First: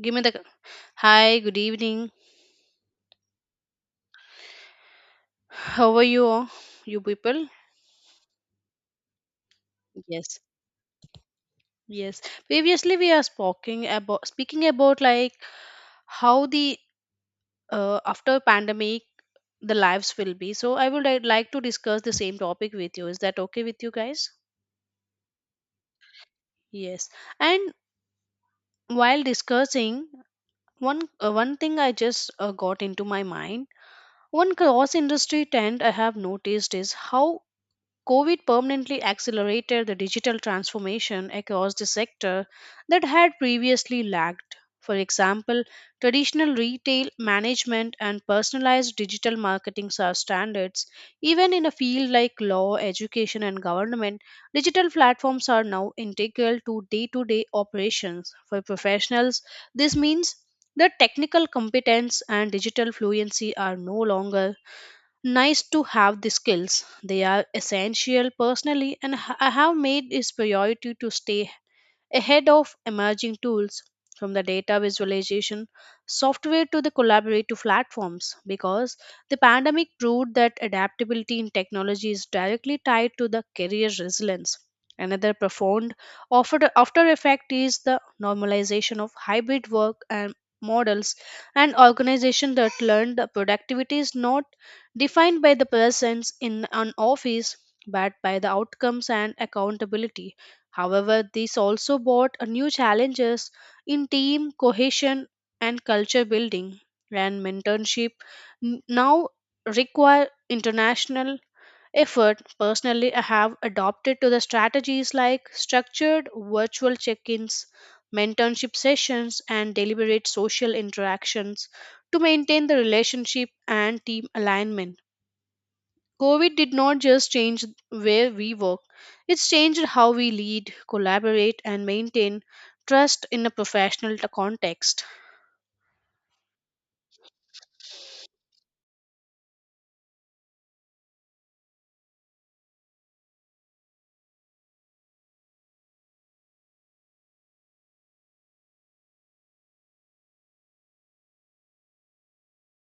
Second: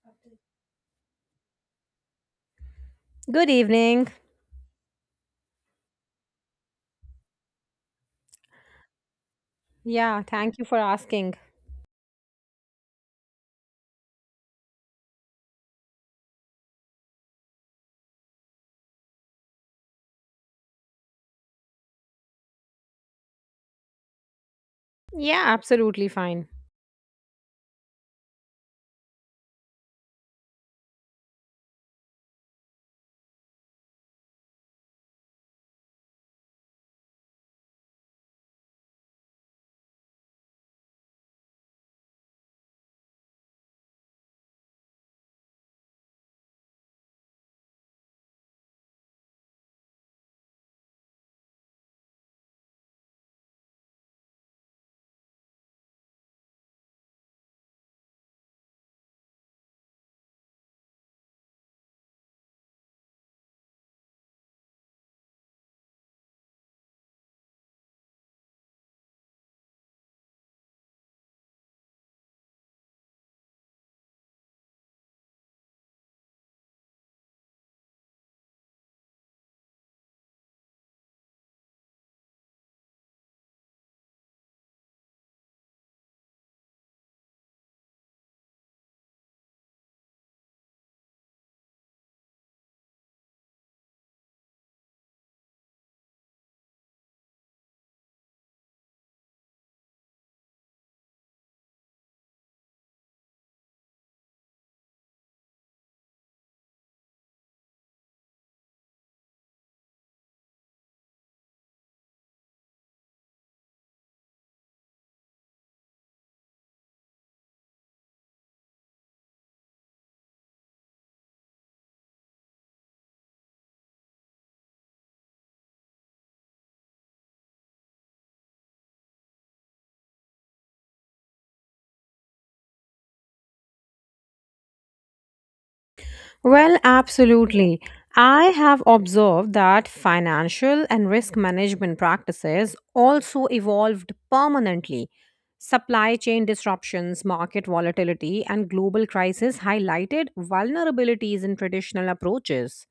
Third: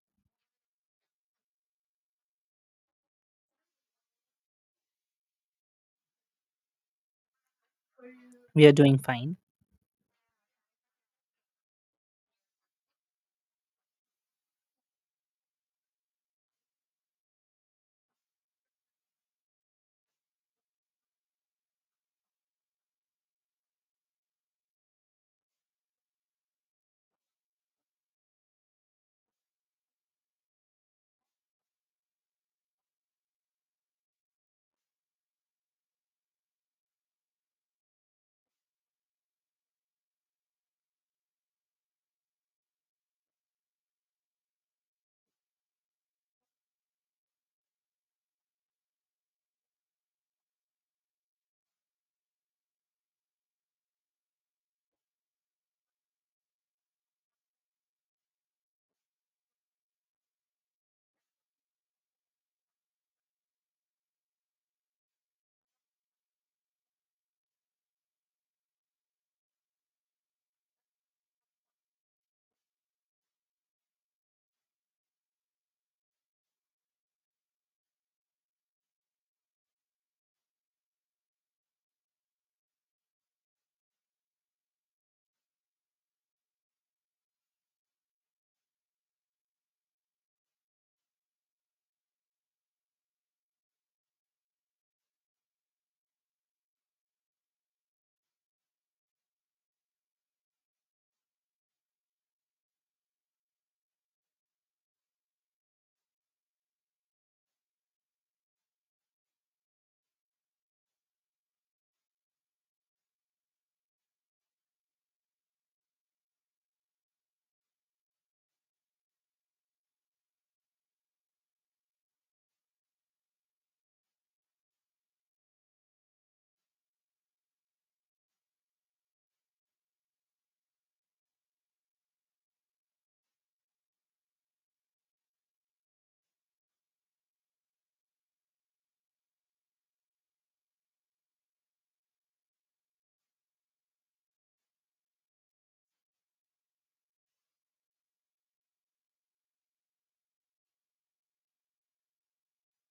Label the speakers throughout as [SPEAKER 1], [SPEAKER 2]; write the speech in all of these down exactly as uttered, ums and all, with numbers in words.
[SPEAKER 1] Give me the Hi, good evening.
[SPEAKER 2] Good evening.
[SPEAKER 1] How are you, all, you people?
[SPEAKER 3] We are doing fine.
[SPEAKER 2] Yeah,
[SPEAKER 1] Yes,
[SPEAKER 2] thank you for asking.
[SPEAKER 1] yes. Previously, we are speaking about speaking about like how the uh, after pandemic the lives will be. So I would like like to discuss the same topic with you. Is that okay with you guys?
[SPEAKER 2] Yeah, absolutely fine.
[SPEAKER 1] Yes. And while discussing one uh, one thing I just uh, got into my mind, one cross industry trend I have noticed is how COVID permanently accelerated the digital transformation across the sector that had previously lagged. For example, traditional retail management and personalized digital marketing are standards. Even in a field like law, education, and government, digital platforms are now integral to day to day operations. For professionals, this means that technical competence and digital fluency are no longer nice to have the skills. They are essential personally, and h- I have made it a priority to stay ahead of emerging tools from the data visualization software to the collaborative platforms because the pandemic proved that adaptability in technology is directly tied to the career resilience. Another profound after, after effect is the normalization of hybrid work and models and organizations that learned that productivity is not defined by the presence in an office but by the outcomes and accountability. However, this also brought a new challenges in team cohesion and culture building, and mentorship n- now require international effort. Personally, I have adopted to the strategies like structured virtual check-ins, mentorship sessions, and deliberate social interactions to maintain the relationship and team alignment. COVID did not just change where we work, it's changed how we lead, collaborate, and maintain trust in a professional t- context.
[SPEAKER 2] Well, absolutely. I have observed that financial and risk management practices also evolved permanently. Supply chain disruptions, market volatility, and global crisis highlighted vulnerabilities in traditional approaches.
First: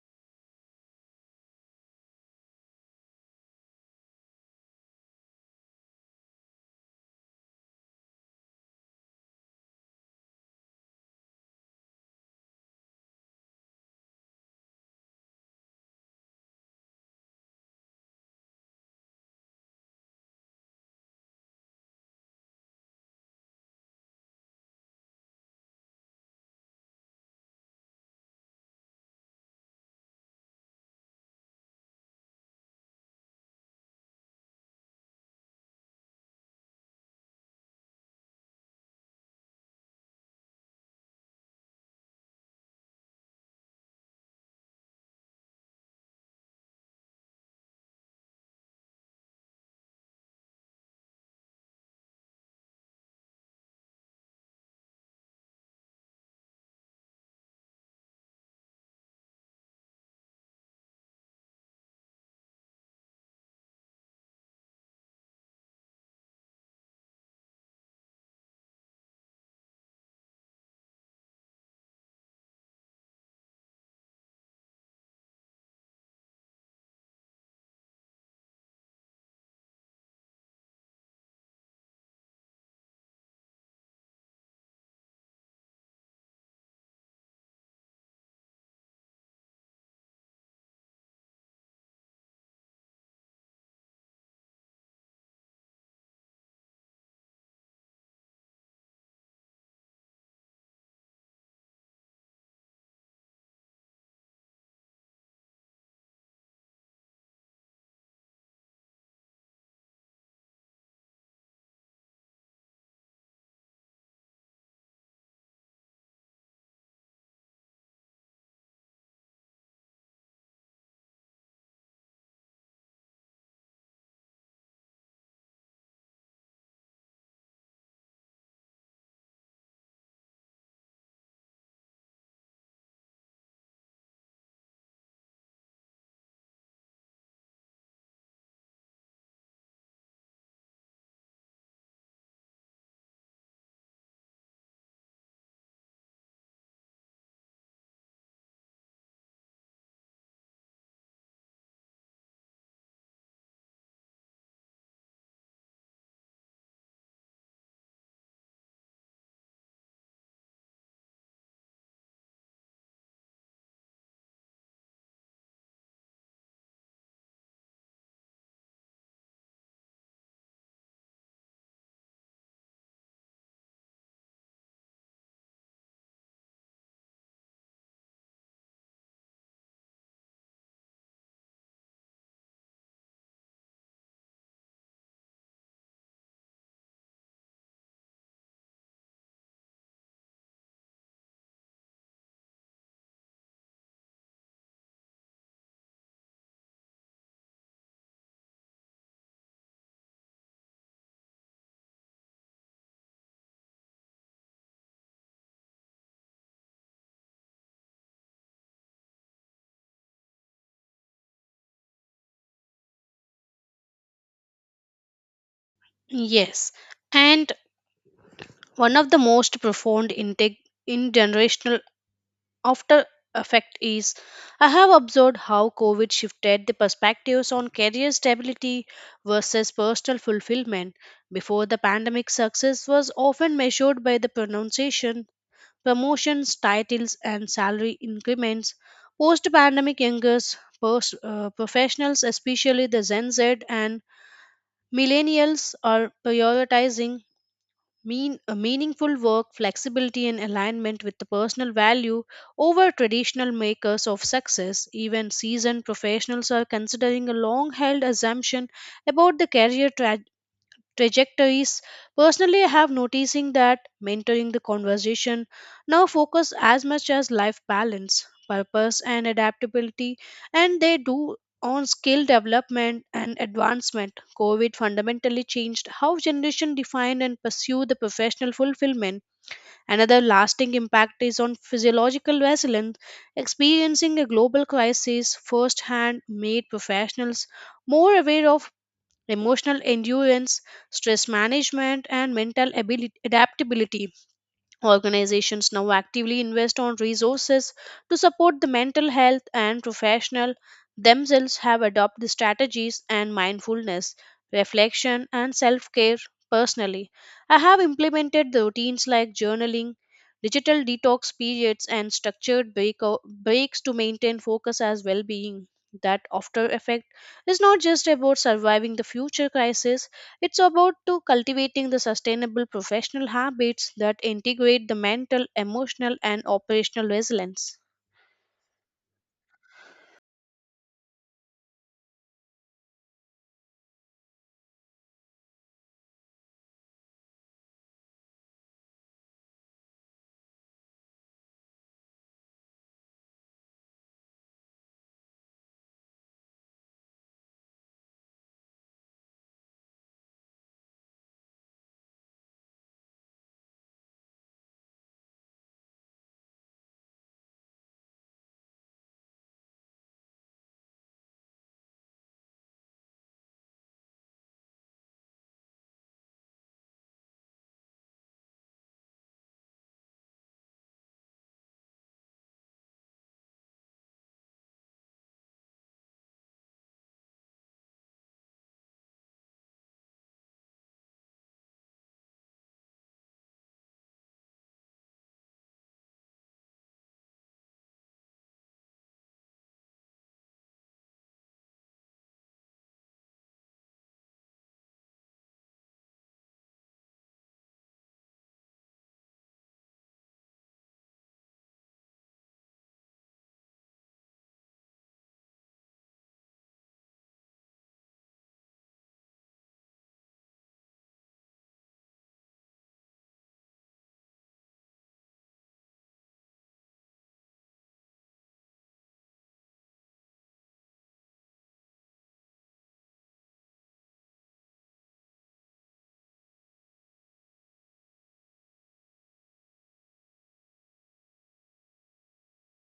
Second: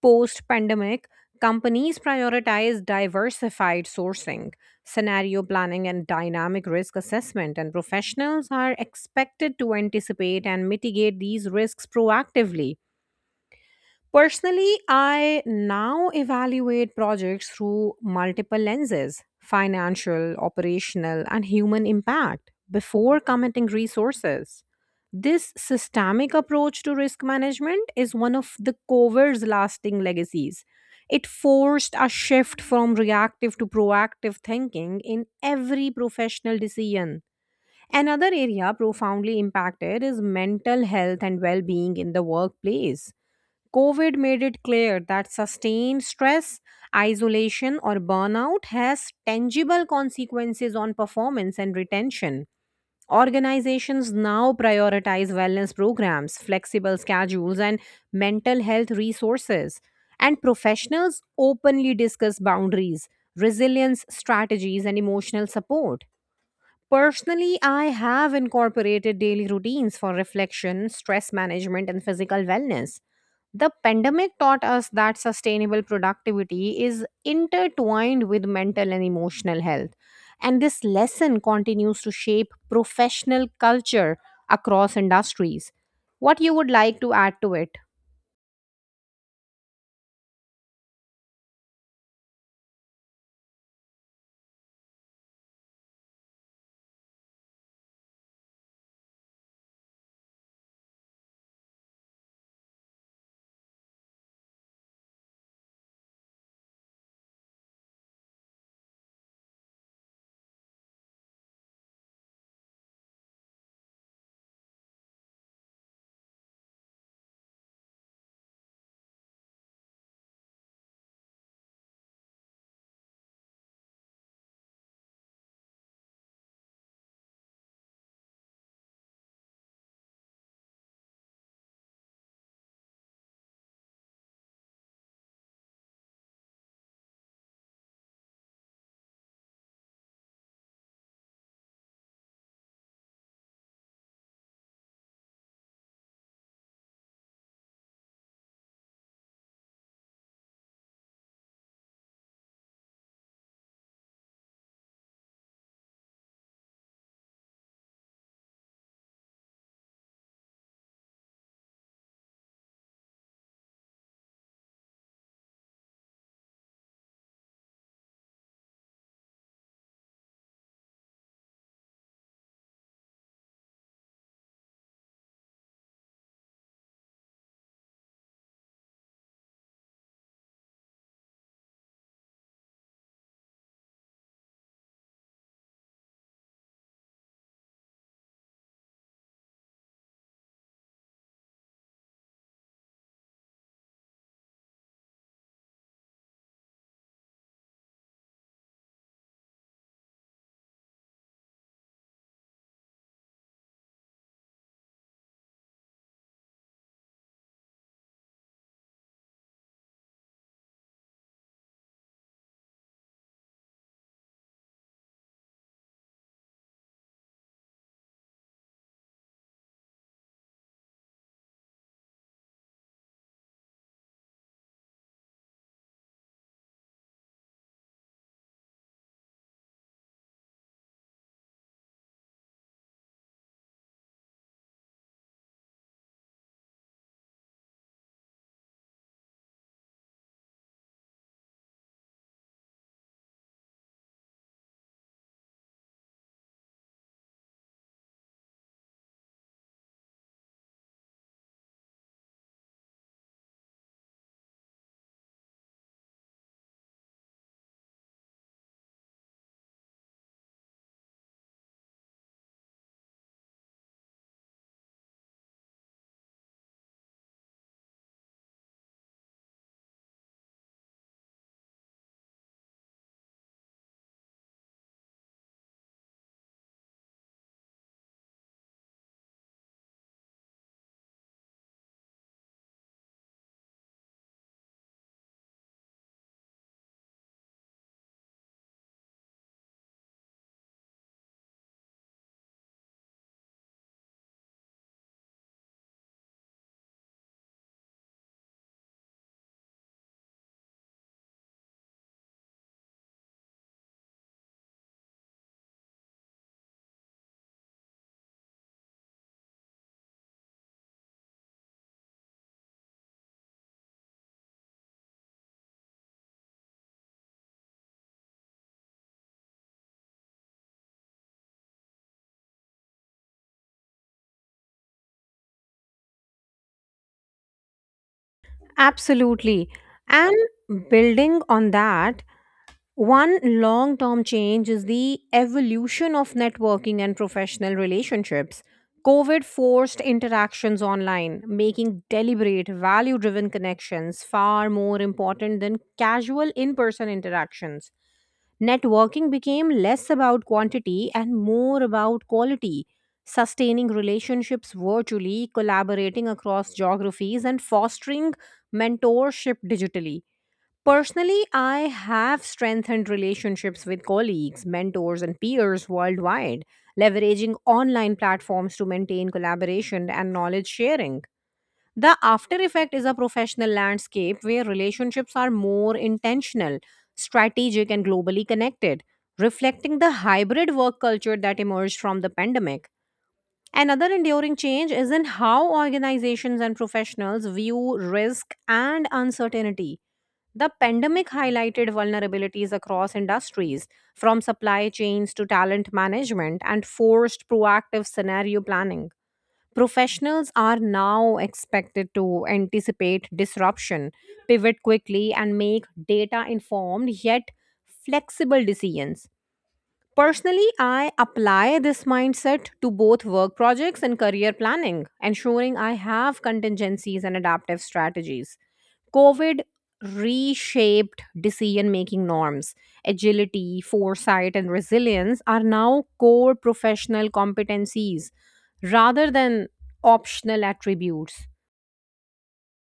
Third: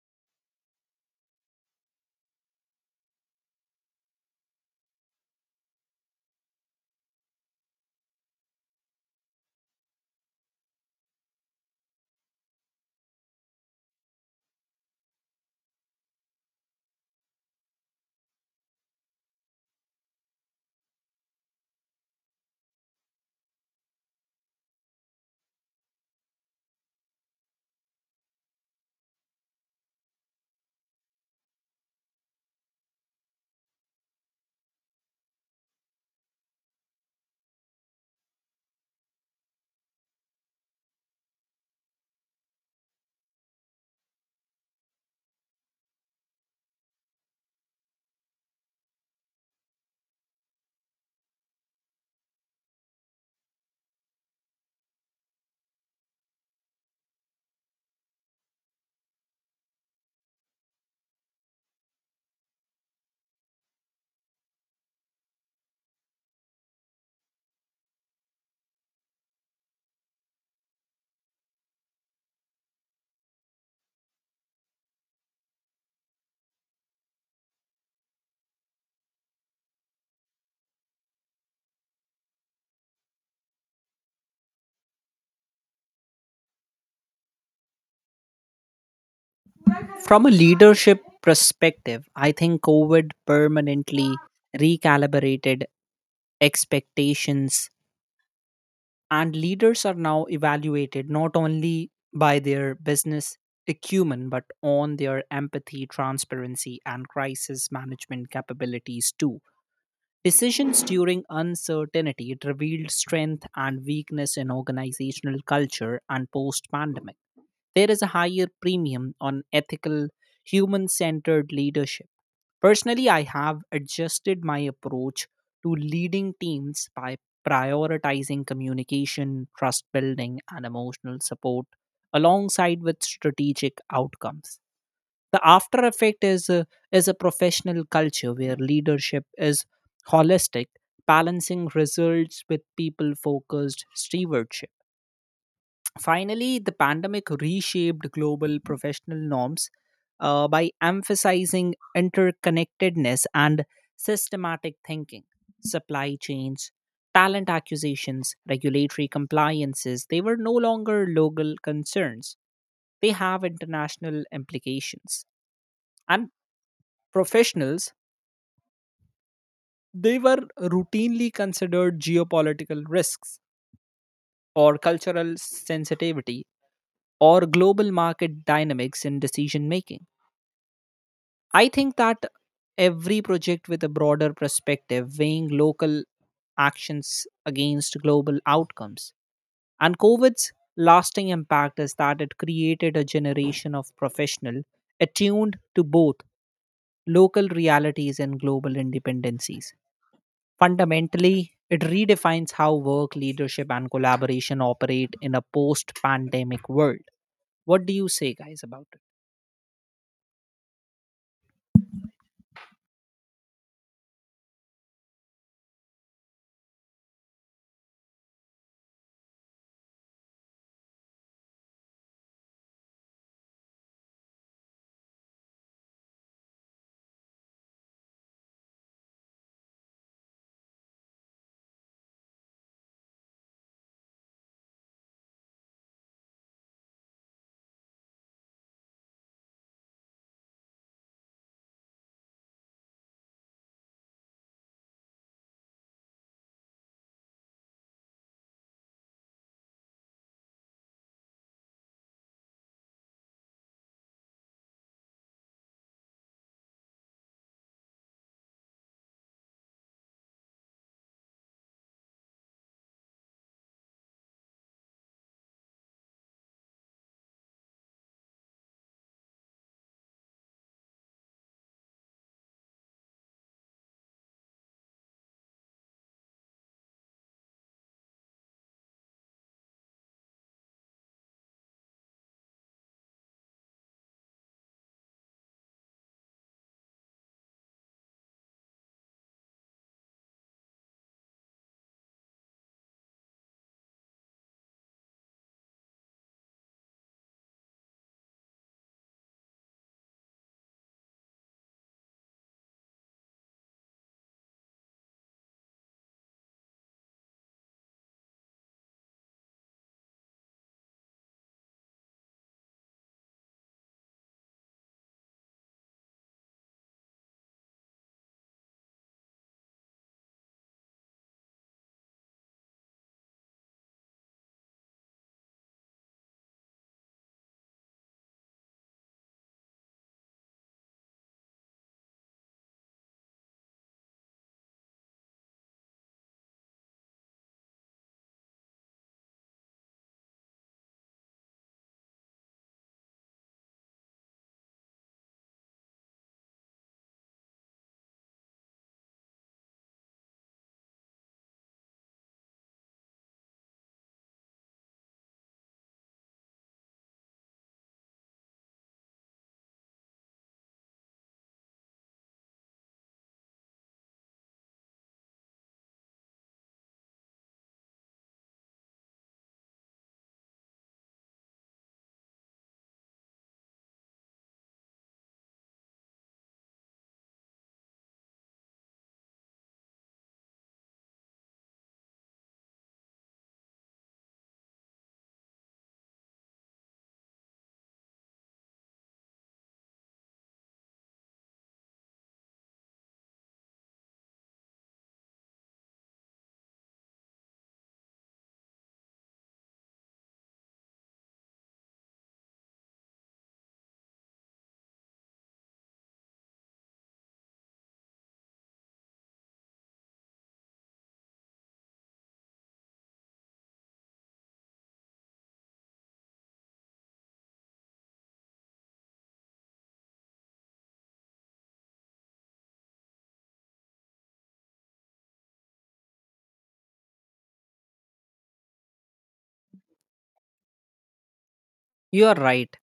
[SPEAKER 2] Post pandemic, companies prioritize diversified sourcing, scenario planning, and dynamic risk assessment, and professionals are expected to anticipate and mitigate these risks proactively. Personally, I now evaluate projects through multiple lenses financial, operational, and human impact before committing resources. This systemic approach to risk management is one of the cover's lasting legacies. It forced a shift from reactive to proactive thinking in every professional decision. Another area profoundly impacted is mental health and well being in the workplace. COVID made it clear that sustained stress, isolation, or burnout has tangible consequences on performance and retention. Organizations now prioritize wellness programs, flexible schedules, and mental health resources. And professionals openly discuss boundaries, resilience strategies, and emotional support. Personally, I have incorporated daily routines for reflection, stress management, and physical wellness. The pandemic taught us that sustainable productivity is intertwined with mental and emotional health. And this lesson continues to shape professional culture across industries. What you would like to add to it?
[SPEAKER 3] From a leadership perspective, I think COVID permanently recalibrated expectations, and leaders are now evaluated not only by their business acumen, but on their empathy, transparency, and crisis management capabilities too. Decisions during uncertainty it revealed strength and weakness in organizational culture and post pandemic. There is a higher premium on ethical, human centered leadership. Personally, I have adjusted my approach to leading teams by prioritizing communication, trust building, and emotional support alongside with strategic outcomes, the after effect is a, is a professional culture where leadership is holistic, balancing results with people focused stewardship. Finally, the pandemic reshaped global professional norms uh, by emphasizing interconnectedness and systematic thinking. Supply chains, talent acquisitions, regulatory compliances, they were no longer local concerns, they have international implications. And professionals, they were routinely considered geopolitical risks, or cultural sensitivity, or global market dynamics in decision making. I think that every project with a broader perspective, weighing local actions against global outcomes. And COVID's lasting impact is that it created a generation of professional attuned to both local realities and global independencies. Fundamentally, it redefines how work, leadership, and collaboration operate in a post pandemic world. What do you say, guys, about it?
[SPEAKER 1] Yes, and one of the most profound integ- in after effect is I have observed how COVID shifted the perspectives on career stability versus personal fulfillment. Before the pandemic, success was often measured by the pronunciation. Promotions, titles, and salary increments. Post pandemic youngers, post, uh, professionals, especially the Gen Z and millennials, are prioritizing mean, uh, meaningful work, flexibility, and alignment with the personal value over traditional makers of success. Even seasoned professionals are considering a long held assumption about the career tra- trajectories. Personally, I have noticing that mentoring the conversation now focus as much as life balance, purpose and adaptability and they do on skill development and advancement. COVID fundamentally changed how generation define and pursue the professional fulfillment. Another lasting impact is on physiological resilience. Experiencing a global crisis firsthand made professionals more aware of emotional endurance, stress management, and mental abili- adaptability. Organizations now actively invest on resources to support the mental health and professionals themselves have adopted strategies and mindfulness, reflection and self-care personally. I have implemented the routines like journaling, digital detox periods and structured break- breaks to maintain focus as well-being. That after effect is not just about surviving the future crisis, it's about to cultivating the sustainable professional habits that integrate the mental, emotional and operational resilience.
[SPEAKER 2] Absolutely. And building on that, one long term change is the evolution of networking and professional relationships. COVID forced interactions online, making deliberate, value driven connections far more important than casual in person interactions. Networking became less about quantity and more about quality, sustaining relationships virtually, collaborating across geographies, and fostering mentorship digitally. Personally, I have strengthened relationships with colleagues, mentors, and peers worldwide, leveraging online platforms to maintain collaboration and knowledge sharing. The after effect is a professional landscape where relationships are more intentional, strategic, and globally connected, reflecting the hybrid work culture that emerged from the pandemic. Another enduring change is in how organizations and professionals view risk and uncertainty. The pandemic highlighted vulnerabilities across industries, from supply chains to talent management, and forced proactive scenario planning. Professionals are now expected to anticipate disruption, pivot quickly, and make data informed yet flexible decisions. Personally, I apply this mindset to both work projects and career planning, ensuring I have contingencies and adaptive strategies. COVID reshaped decision making norms. Agility, foresight, and resilience are now core professional competencies rather than optional attributes.
[SPEAKER 3] You are right.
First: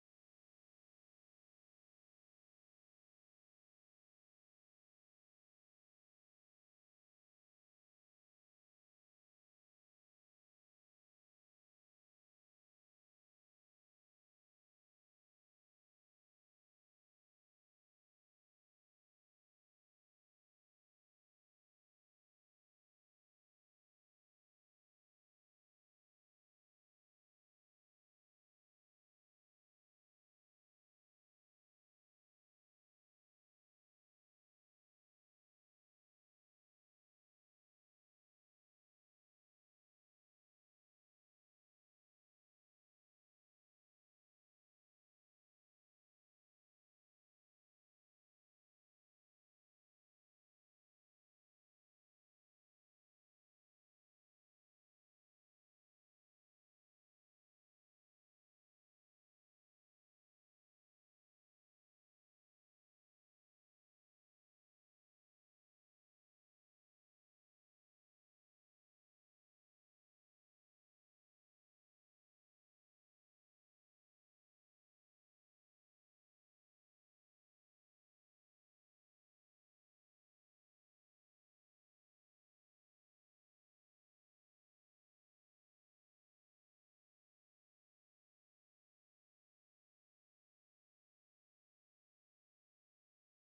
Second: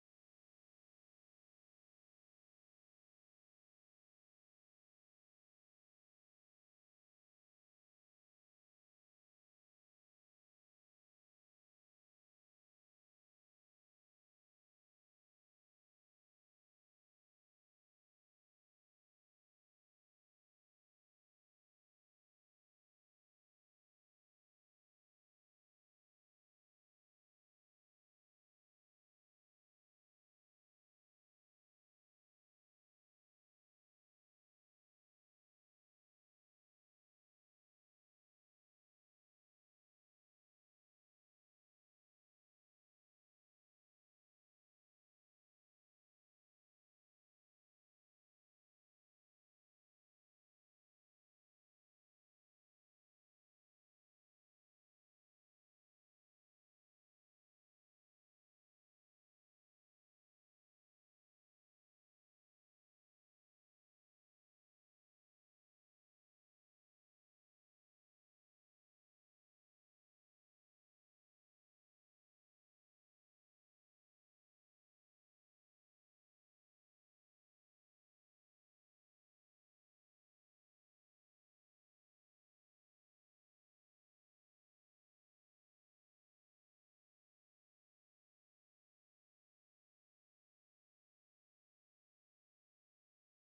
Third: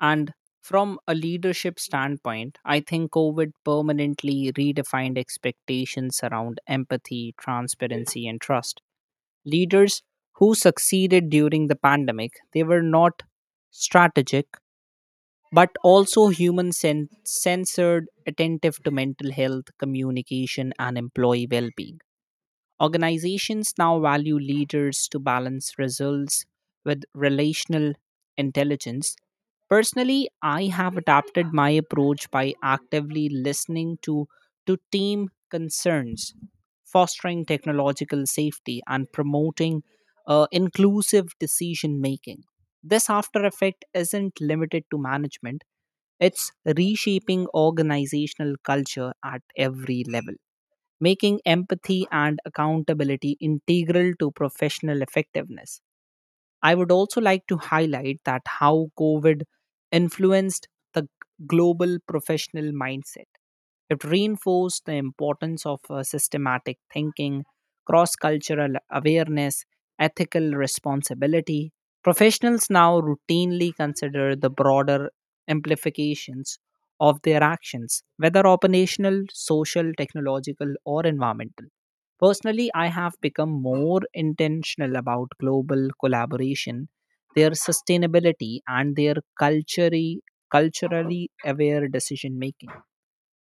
[SPEAKER 3] And from a leadership standpoint, I think COVID permanently redefined expectations around empathy, transparency, and trust. Leaders who succeeded during the pandemic, they were not strategic but also human sen- censored, attentive to mental health communication and employee well-being. Organizations now value leaders to balance results with relational intelligence. Personally, I have adapted my approach by actively listening to to team concerns, fostering technological safety, and promoting uh, inclusive decision making. This after effect isn't limited to management, it's reshaping organizational culture at every level, making empathy and accountability integral to professional effectiveness. I would also like to highlight that how COVID influenced the global professional mindset. It reinforced the importance of uh, systematic thinking, cross cultural awareness, ethical responsibility. Professionals now routinely consider the broader implications of their actions, whether operational, social, technological, or environmental. Personally, I have become more intentional about global collaboration, their sustainability, and their culturally, culturally aware decision making.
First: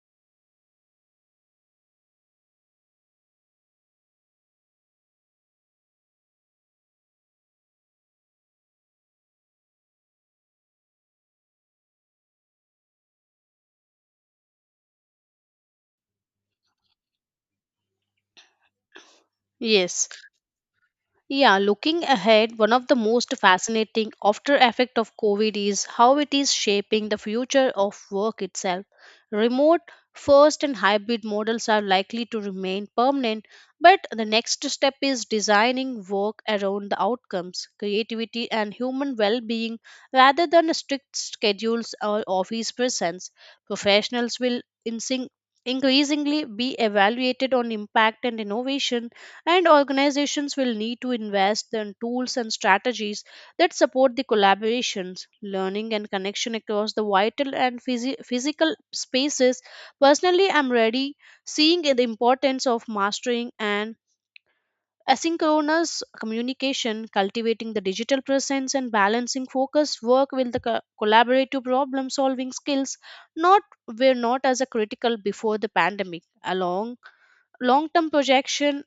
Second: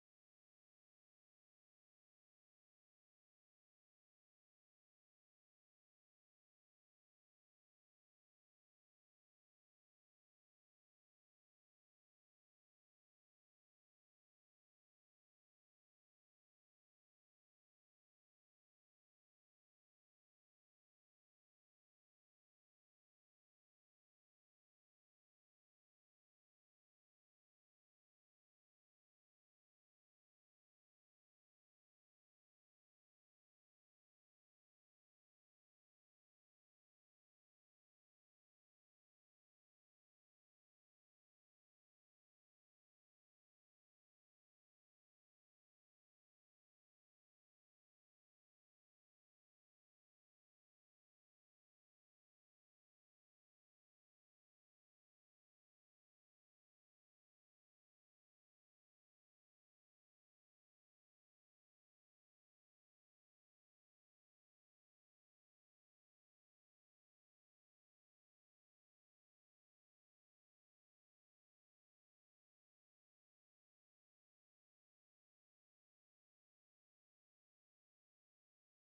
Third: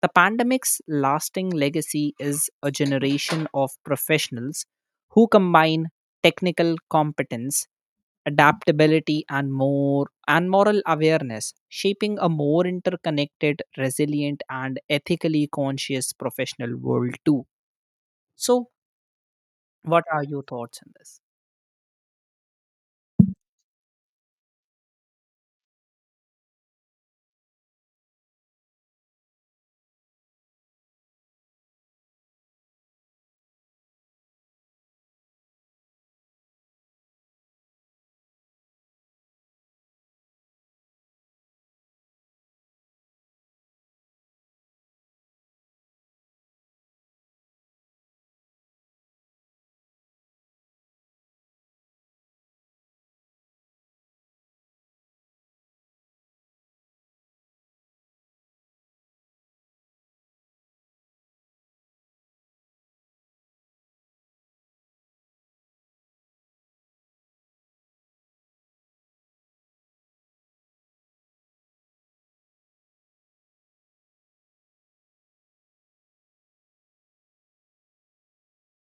[SPEAKER 3] The pandemic's lasting legacy is a generation of professionals who combine technical competence, adaptability, and more and moral awareness, shaping a more interconnected, resilient, and ethically conscious professional world too. So, what
[SPEAKER 1] Yes.
[SPEAKER 3] are your thoughts on this?
[SPEAKER 1] Yeah, looking ahead, one of the most fascinating after effect of COVID is how it is shaping the future of work itself. Remote, first and hybrid models are likely to remain permanent, but the next step is designing work around the outcomes, creativity and human well-being rather than strict schedules or office presence. Professionals will insing- increasingly be evaluated on impact and innovation and organizations will need to invest in tools and strategies that support the collaborations learning and connection across the vital and physi- physical spaces. Personally, I'm ready seeing the importance of mastering and asynchronous communication cultivating the digital presence and balancing focus work with the co- collaborative problem solving skills not were not as a critical before the pandemic along long term projection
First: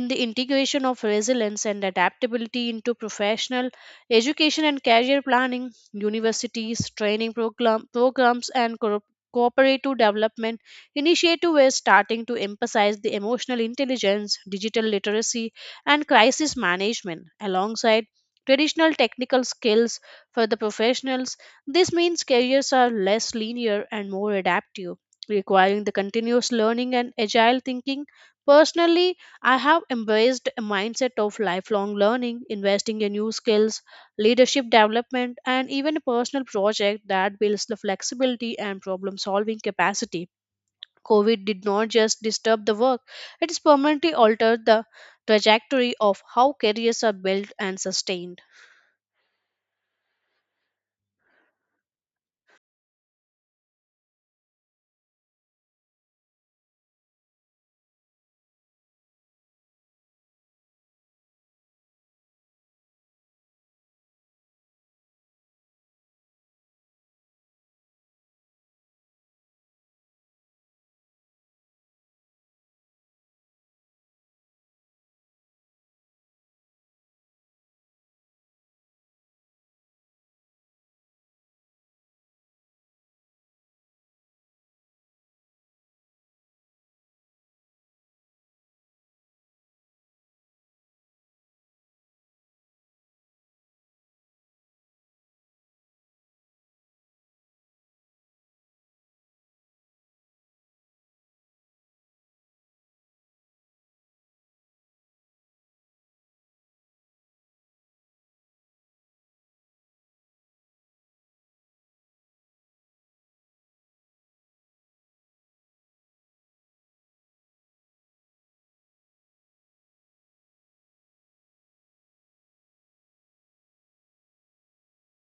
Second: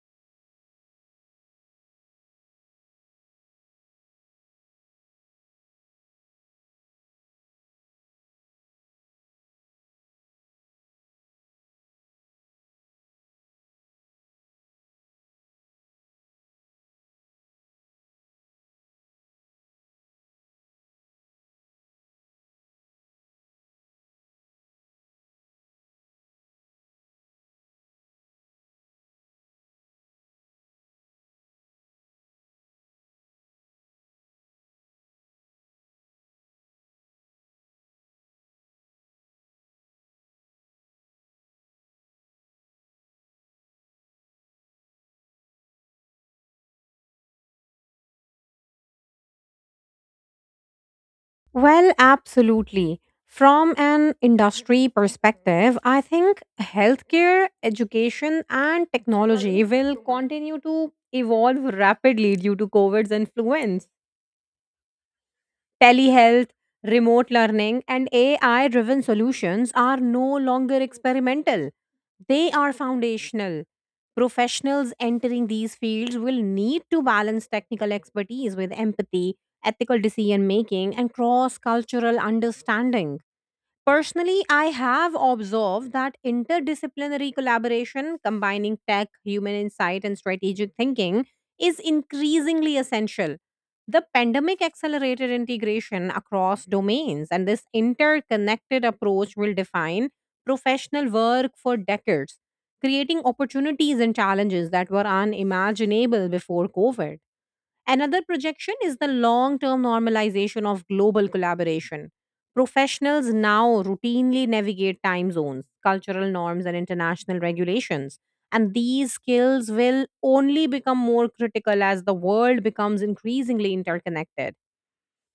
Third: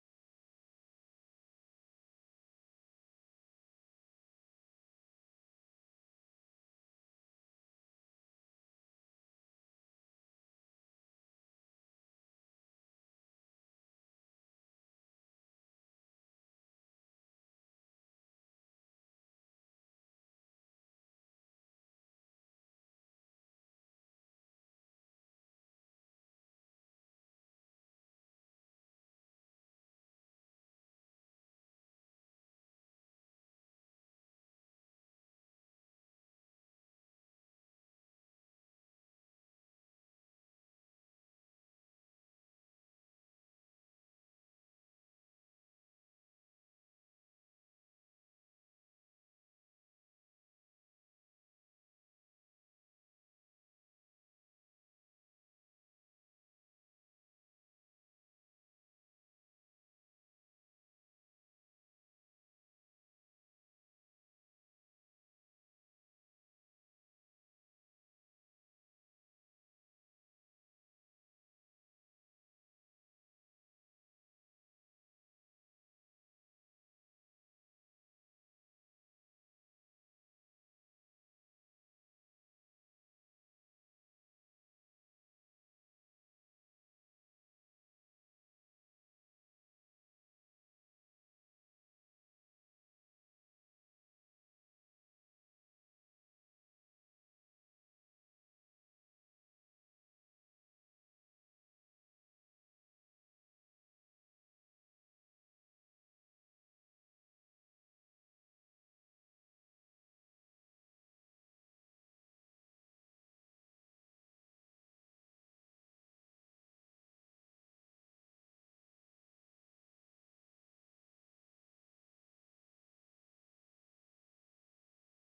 [SPEAKER 1] in the integration of resilience and adaptability into professional education and career planning, universities, training program, programs, and co- cooperative development initiative is starting to emphasize the emotional intelligence, digital literacy, and crisis management alongside traditional technical skills for the professionals. This means careers are less linear and more adaptive, requiring the continuous learning and agile thinking. Personally, I have embraced a mindset of lifelong learning, investing in new skills, leadership development, and even a personal project that builds the flexibility and problem solving capacity. COVID did not just disturb the work, it has permanently altered the trajectory of how careers are built and sustained.
[SPEAKER 2] Well, absolutely. From an industry perspective, I think healthcare, education, and technology will continue to evolve rapidly due to COVID's influence. Telehealth, remote learning, and A I driven solutions are no longer experimental. They are foundational. Professionals entering these fields will need to balance technical expertise with empathy, ethical decision making, and cross cultural understanding. Personally, I have observed that interdisciplinary collaboration, combining tech, human insight, and strategic thinking, is increasingly essential. The pandemic accelerated integration across domains, and this interconnected approach will define professional work for decades, creating opportunities and challenges that were unimaginable before COVID. Another projection is the long term normalization of global collaboration. Professionals now routinely navigate time zones, cultural norms, and international regulations. And these skills will only become more critical as the world becomes increasingly interconnected.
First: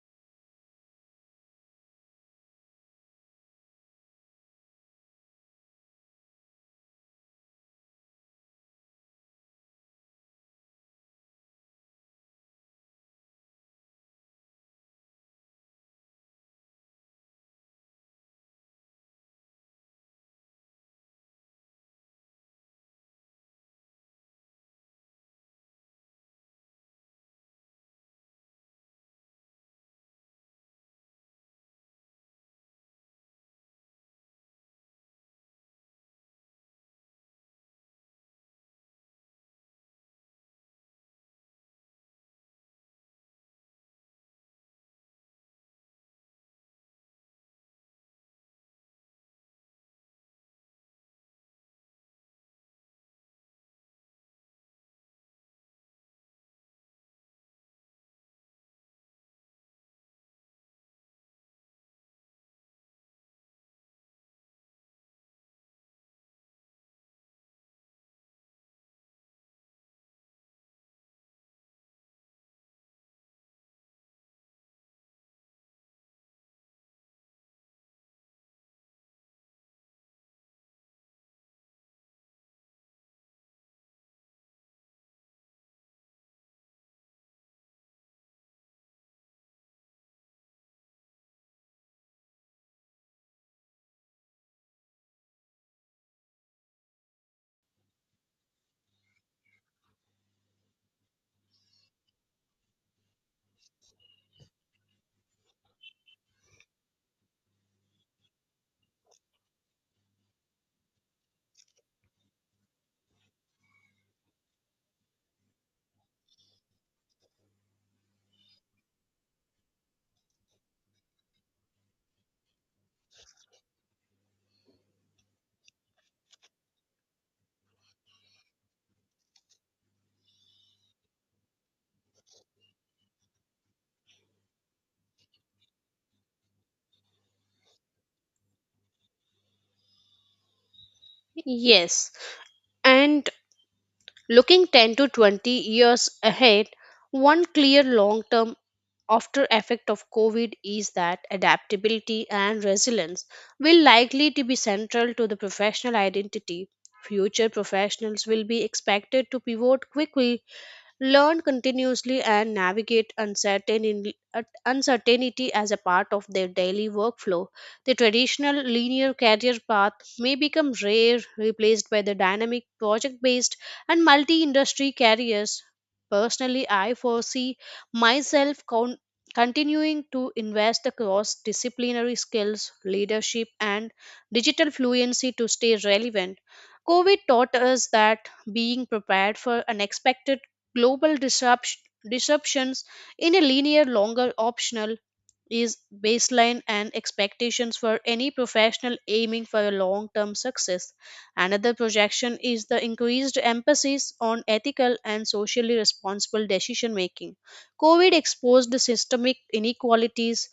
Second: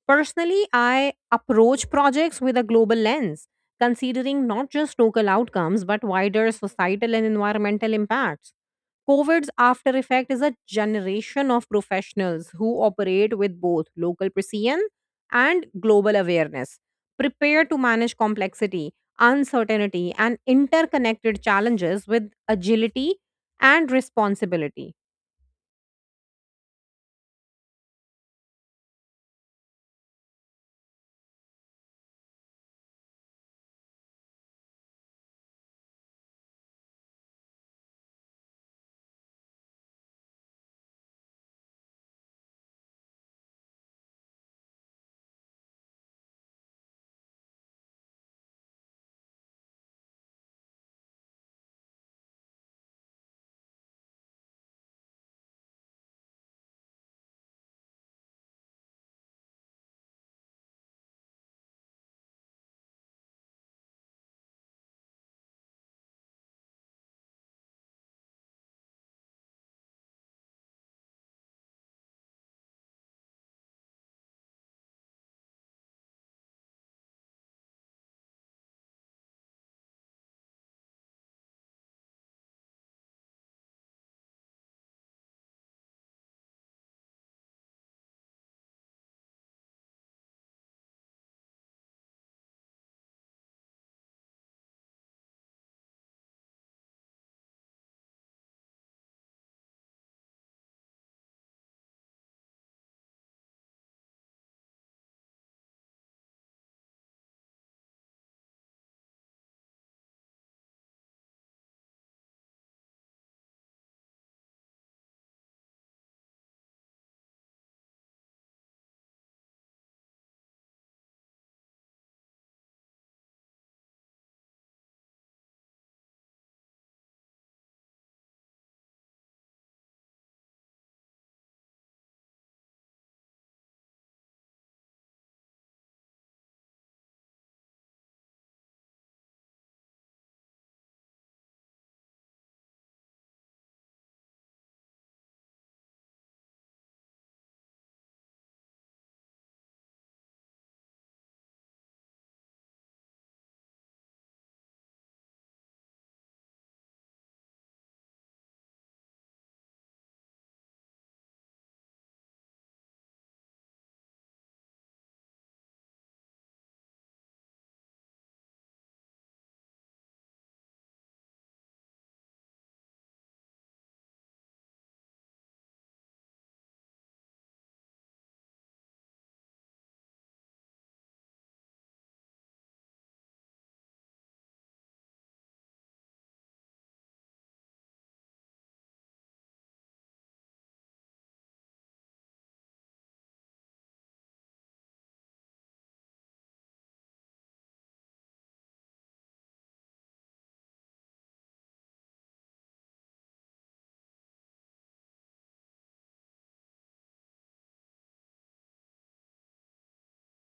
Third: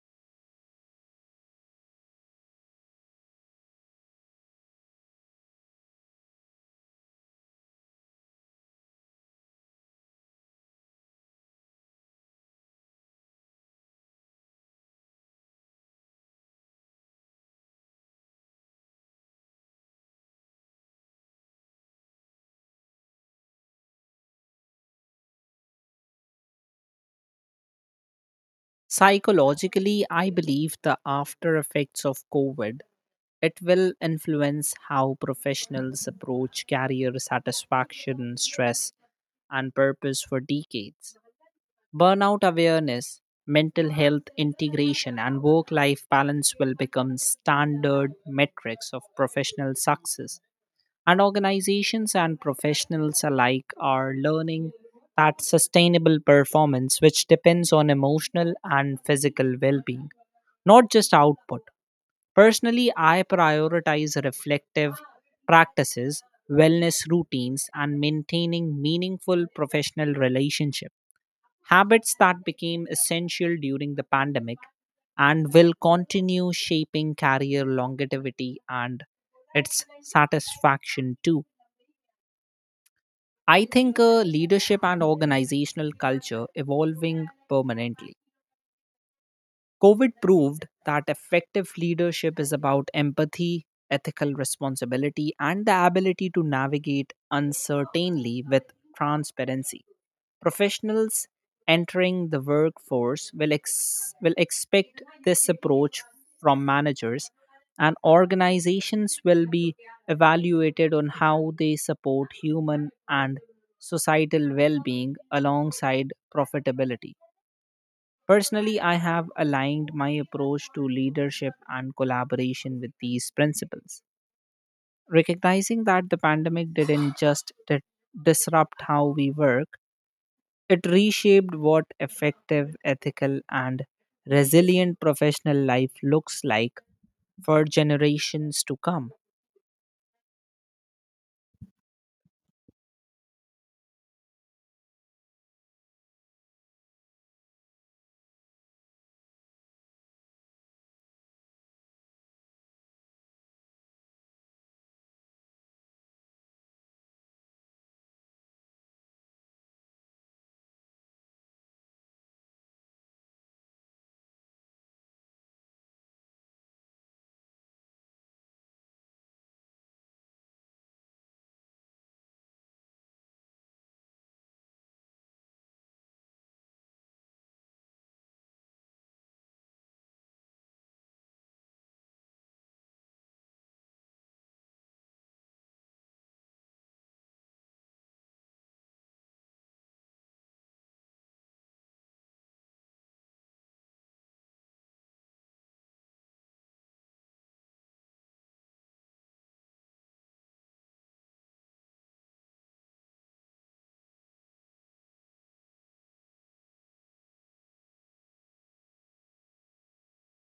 [SPEAKER 2] Personally, I approach projects with a global lens, considering not just local outcomes, but wider societal and environmental impacts. COVID's after effect is a generation of professionals who operate with both local precision and global awareness, prepared to manage complexity, uncertainty, and interconnected challenges with agility and responsibility.
[SPEAKER 3] Psychologically, I believe the after effects of COVID it will influence how professionals approach career satisfaction, stress, and purpose for decades. Burnout awareness, mental health integration, and work life balance will become standard metrics of professional success. And organizations and professionals alike are learning that sustainable performance, which depends on emotional and physical well being, not just output. Personally, I prioritize reflective practices, wellness routines, and maintaining meaningful professional relationships, habits that became essential during the pandemic and will continue shaping career longevity and its satisfaction too. I think uh, leadership and organizational culture evolving permanently. COVID proved that effective leadership is about empathy, ethical responsibility, and the ability to navigate uncertainty with transparency. Professionals entering the workforce will, ex- will expect this approach from managers, and organizations will be evaluated on how they support human and societal well being alongside profitability. Personally, I have aligned my approach to leadership and collaboration with these principles, recognizing that the pandemic didn't just di- disrupt how we work, it reshaped what effective, ethical, and resilient professional life looks like for generations to come.
[SPEAKER 1] Yes, and looking ten to twenty years ahead, one clear long term after effect of covid is that adaptability and resilience will likely to be central to the professional identity future professionals will be expected to pivot quickly learn continuously and navigate uncertainty, uncertainty as a part of their daily workflow. The traditional linear career path may become rare, replaced by the dynamic project based and multi industry careers. Personally, I foresee myself con- continuing to invest across disciplinary skills, leadership, and digital fluency to stay relevant. COVID taught us that being prepared for unexpected global disrupt- disruptions in a linear longer optional is baseline and expectations for any professional aiming for a long-term success. Another projection is the increased emphasis on ethical and socially responsible decision making. COVID exposed the systemic inequalities,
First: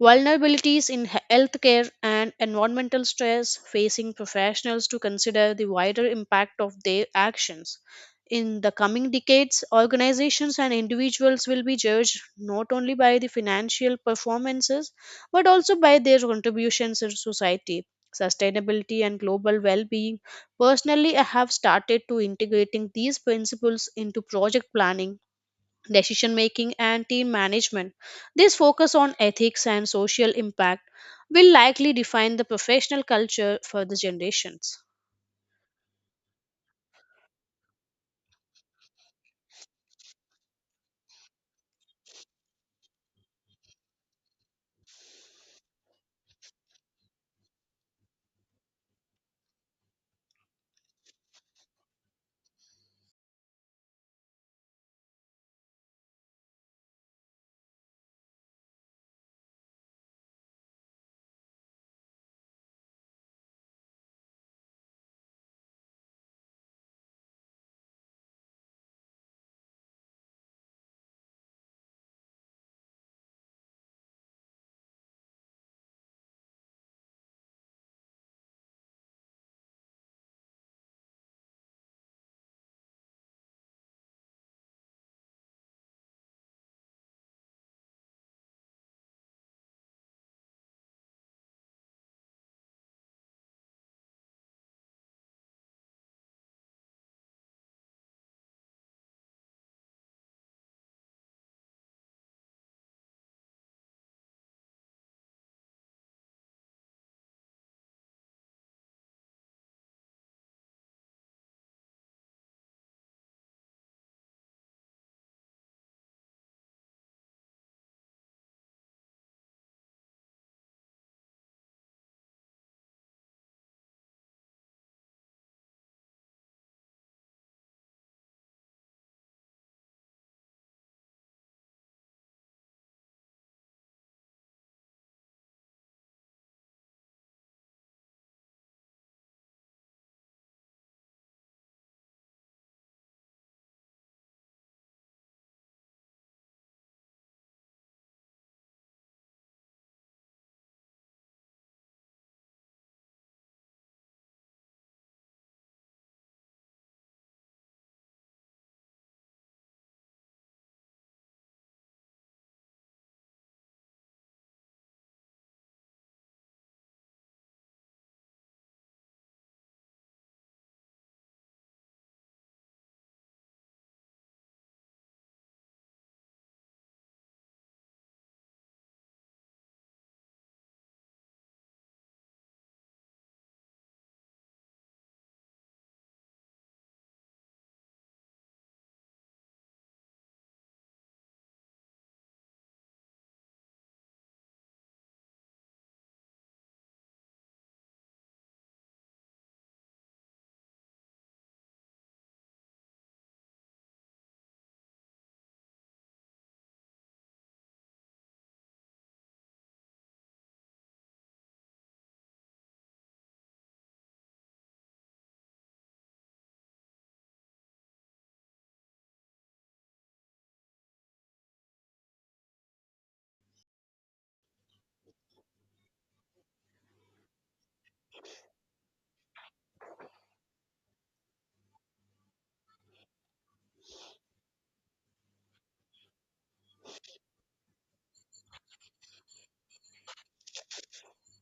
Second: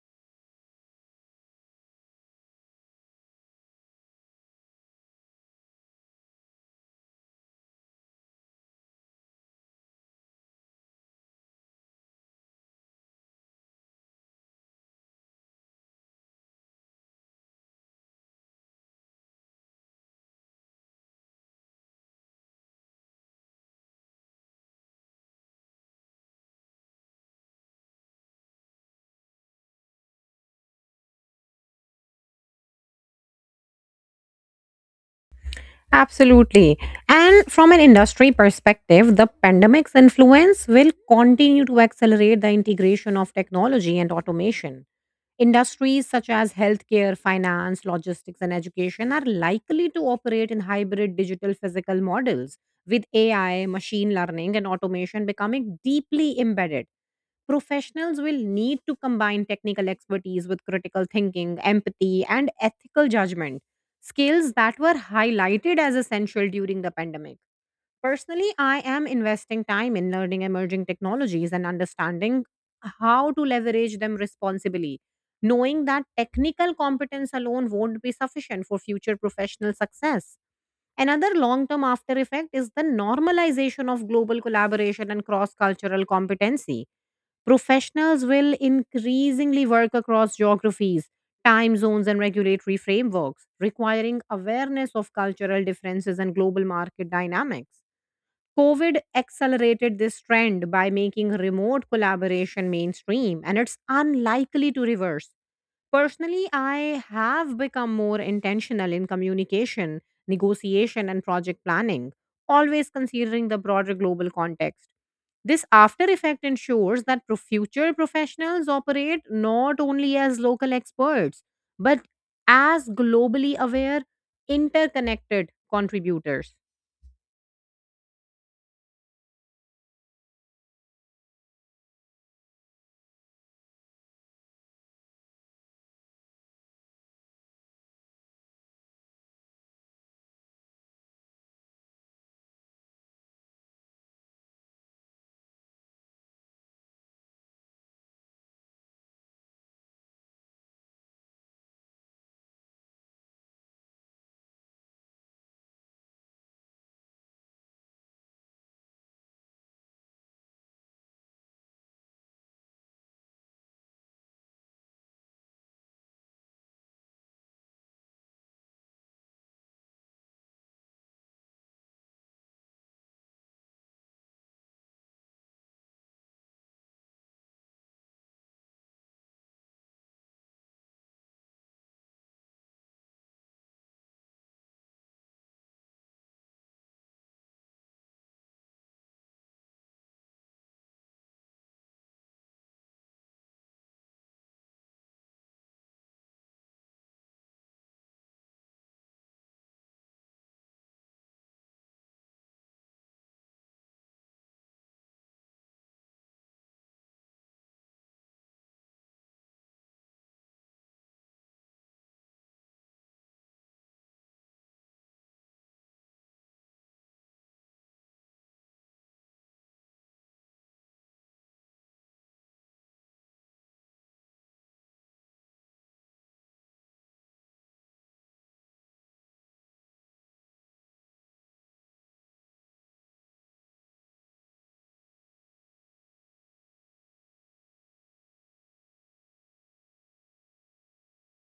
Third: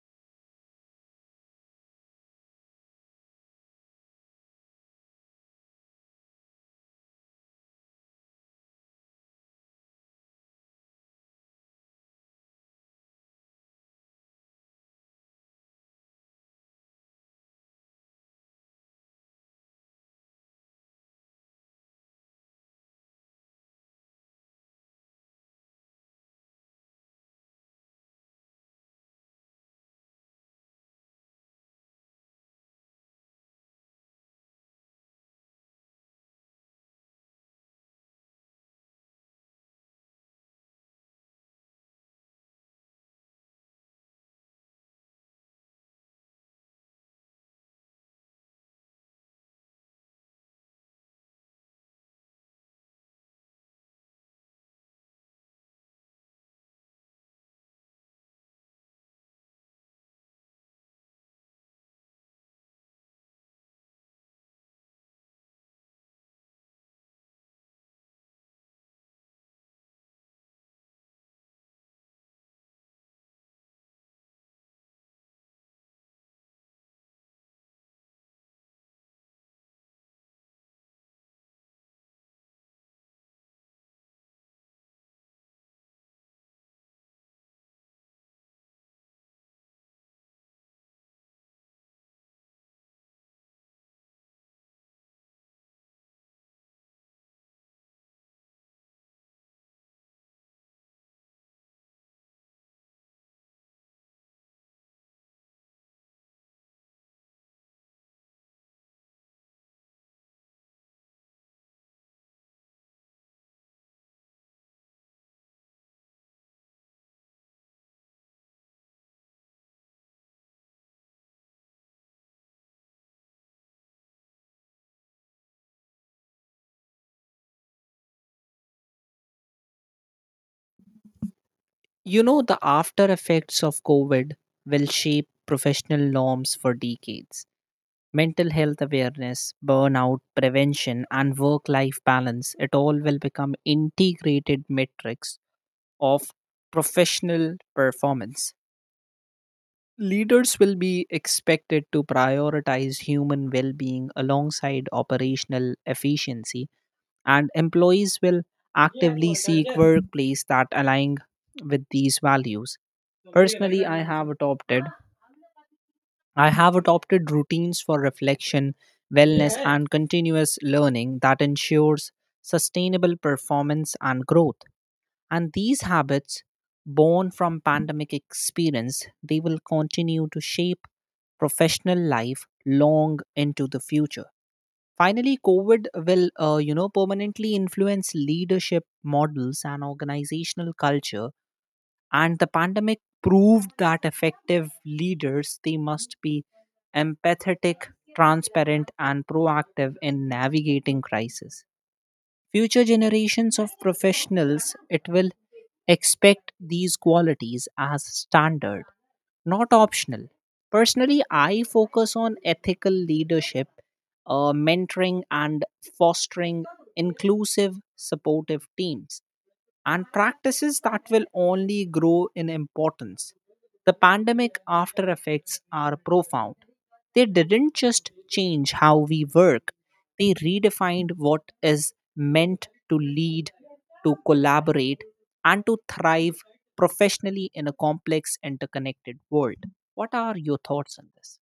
[SPEAKER 1] vulnerabilities in he- healthcare and environmental stress facing professionals to consider the wider impact of their actions. In the coming decades, organizations and individuals will be judged not only by the financial performances but also by their contributions in society. Sustainability and global well being. Personally, I have started to integrating these principles into project planning decision making and team management. This focus on ethics and social impact will likely define the professional culture for the generations.
[SPEAKER 2] Absolutely. And from an industry perspective, the pandemic's influence will continue to accelerate the integration of technology and automation. Industries such as healthcare, finance, logistics, and education are likely to operate in hybrid digital physical models, with A I, machine learning, and automation becoming deeply embedded. Professionals will need to combine technical expertise with critical thinking, empathy, and ethical judgment, skills that were highlighted as essential during the pandemic. Personally, I am investing time in learning emerging technologies and understanding how to leverage them responsibly, knowing that technical competence alone won't be sufficient for future professional success. Another long term after effect is the normalization of global collaboration and cross cultural competency. Professionals will increasingly work across geographies, time zones, and regulatory frameworks, requiring awareness of cultural differences and global market dynamics. COVID accelerated this trend by making remote collaboration mainstream, and it's unlikely to reverse. Personally, I have become more intentional in communication, negotiation, and project planning, always considering the broader global context. This after effect ensures that pro- future professionals operate not only as local experts, but as globally aware, interconnected contributors.
[SPEAKER 3] You know, the after effects of COVID will shape professional norms for decades. Mental health awareness, burnout prevention, and work life balance, it all will become integrated metrics of professional performance. Leaders will be expected to prioritize human well being alongside operational efficiency, and employees will actively seek workplace that align with these values. Personally, I have adopted I have adopted routines for reflection, wellness, and continuous learning that ensures sustainable performance and growth. And these habits, born from pandemic experience, they will continue to shape professional life long into the future. Finally, COVID will, uh, you know, permanently influence leadership models and organizational culture, and the pandemic proved that effective leaders they must be empathetic, transparent, and proactive in navigating crisis. Future generations of professionals it will expect these qualities as standard, not optional. Personally, I focus on ethical leadership, uh, mentoring, and fostering inclusive supportive teams and practices that will only grow in importance. The pandemic after effects are profound. They didn't just change how we work, they redefined what is meant to lead, to collaborate, and to thrive professionally in a complex, interconnected world. What are your thoughts on this?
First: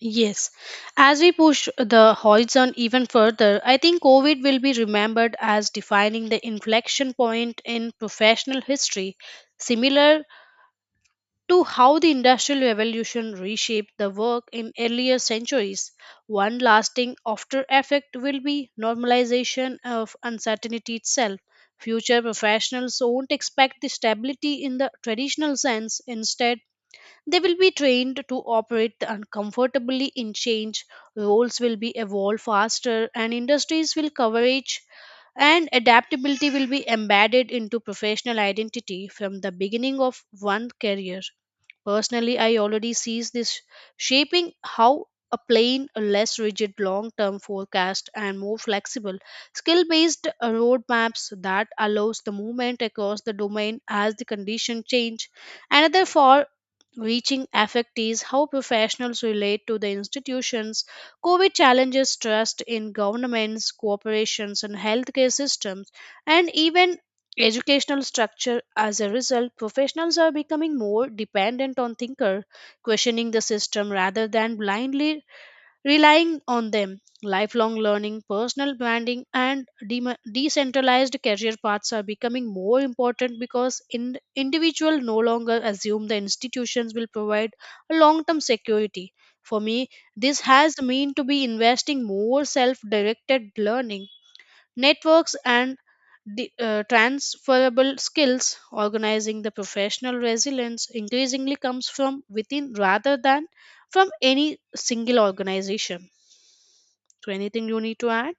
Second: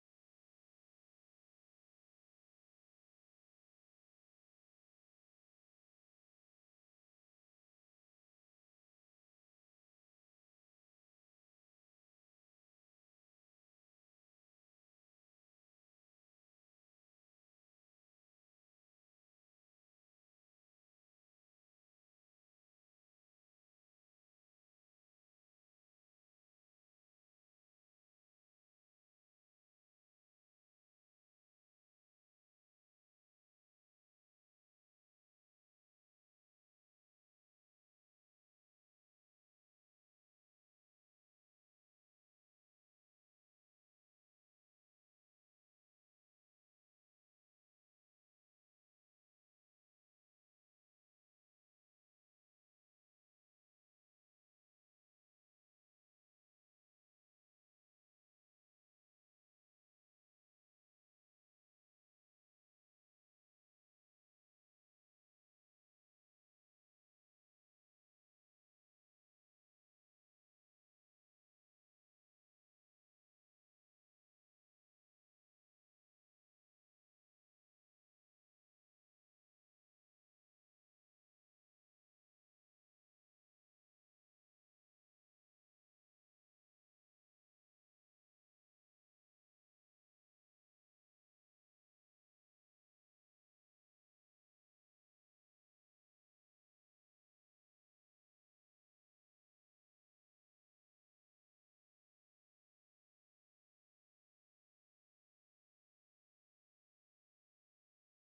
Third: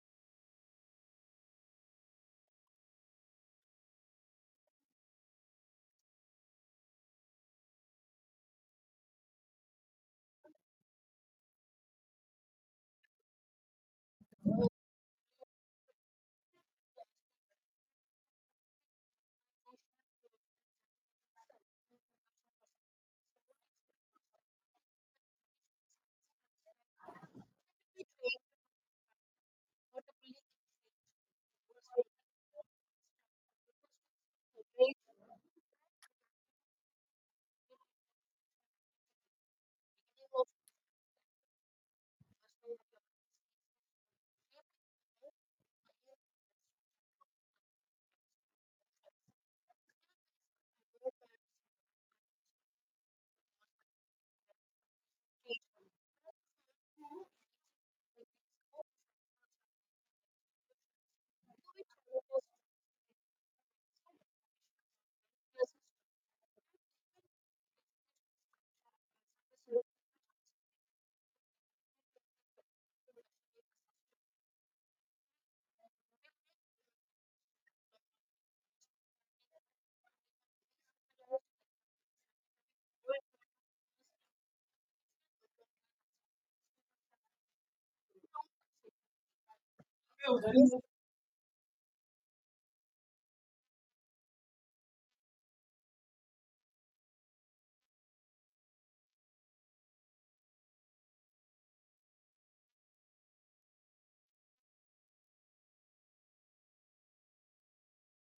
[SPEAKER 1] Yes, as we push the horizon even further, I think COVID will be remembered as defining the inflection point in professional history, similar to how the Industrial Revolution reshaped the work in earlier centuries. One lasting after effect will be normalization of uncertainty itself. Future professionals won't expect the stability in the traditional sense. Instead, they will be trained to operate uncomfortably in change. Roles will be evolved faster, and industries will coverage and adaptability will be embedded into professional identity from the beginning of one career. Personally, I already sees this shaping how a plain, a less rigid long-term forecast and more flexible, skill-based uh, roadmaps that allows the movement across the domain as the condition change. Another for reaching effect is how professionals relate to the institutions. COVID challenges trust in governments, corporations, and healthcare systems, and even educational structure as a result professionals are becoming more dependent on thinker questioning the system rather than blindly relying on them lifelong learning personal branding and dema decentralized career paths are becoming more important because in- individual no longer assume the institutions will provide a long term security for me this has mean to be investing more self directed learning networks and the, uh, transferable skills organizing the professional resilience increasingly comes from within rather than from any single organization. So anything you need to add?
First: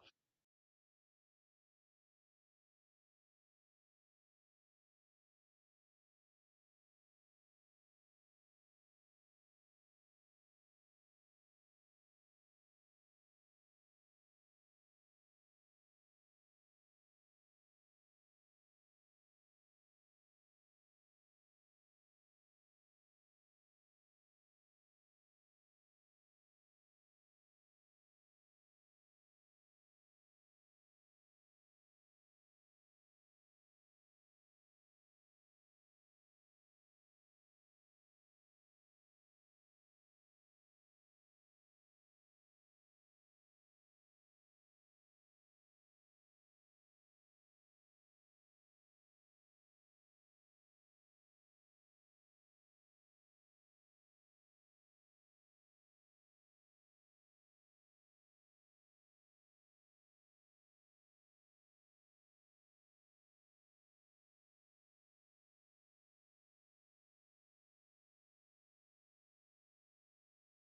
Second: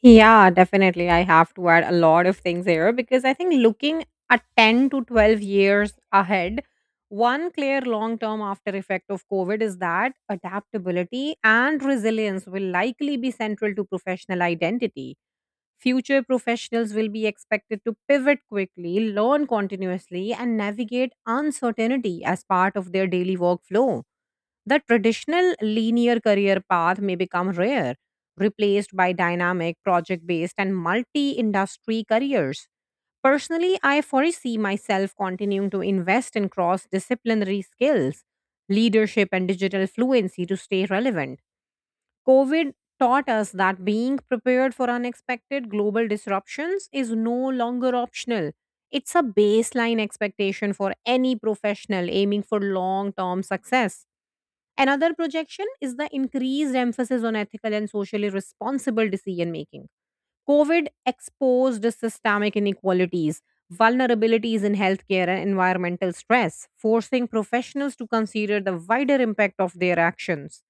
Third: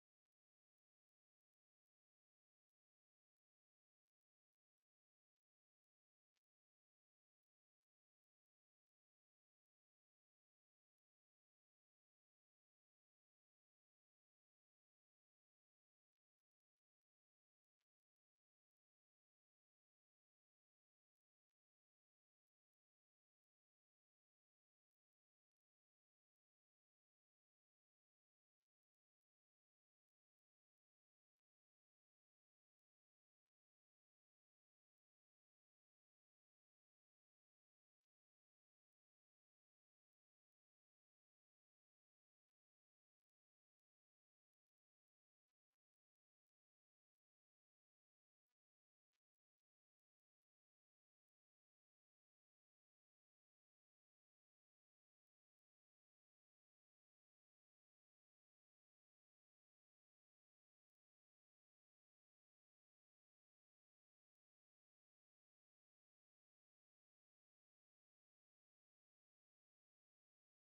[SPEAKER 2] Yeah, definitely. I have to add a lot of things here because I think looking at ten to twelve years ahead, one clear long term after effect of COVID is that adaptability and resilience will likely be central to professional identity. Future professionals will be expected to pivot quickly, learn continuously, and navigate uncertainty as part of their daily workflow. The traditional linear career path may become rare, replaced by dynamic, project based, and multi industry careers. Personally, I foresee myself continuing to invest in cross disciplinary skills, leadership, and digital fluency to stay relevant. COVID taught us that being prepared for unexpected global disruptions is no longer optional. It's a baseline expectation for any professional aiming for long term success. Another projection is the increased emphasis on ethical and socially responsible decision making. COVID exposed systemic inequalities, vulnerabilities in healthcare, and environmental stress, forcing professionals to consider the wider impact of their actions.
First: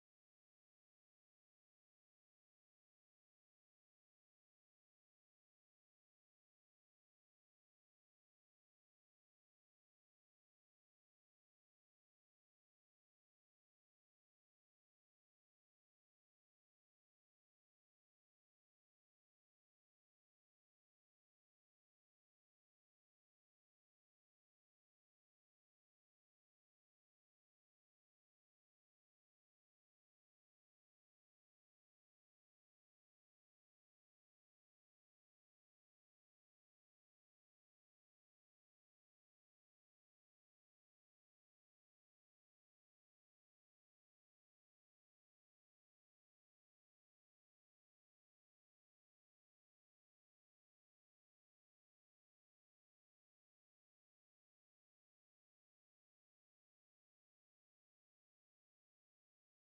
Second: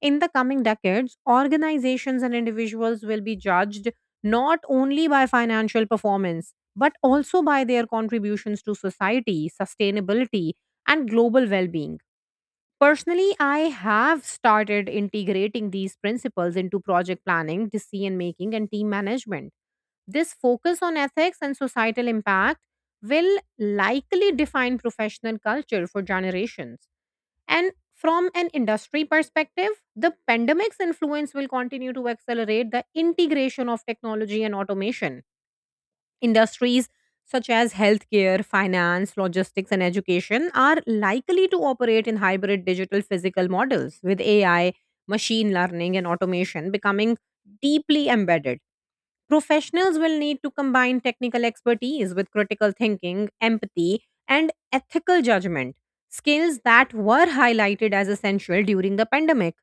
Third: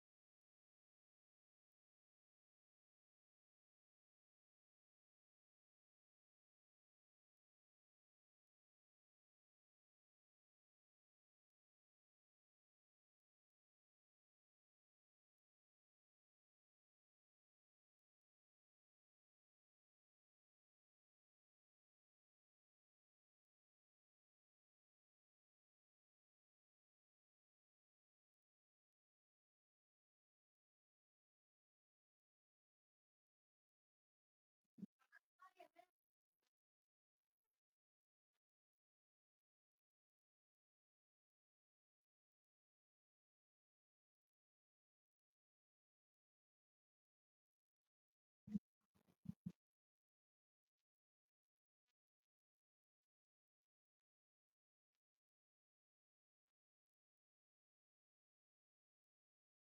[SPEAKER 2] In the coming decades, organizations and individuals will be judged not only by financial performance, but also by their contributions to society, sustainability, and global well being. Personally, I have started integrating these principles into project planning, decision making, and team management. This focus on ethics and societal impact will likely define professional culture for generations. And from an industry perspective, the pandemic's influence will continue to accelerate the integration of technology and automation. Industries such as healthcare, finance, logistics, and education are likely to operate in hybrid digital physical models with A I, machine learning, and automation becoming deeply embedded. Professionals will need to combine technical expertise with critical thinking, empathy, and ethical judgment, skills that were highlighted as essential during the pandemic.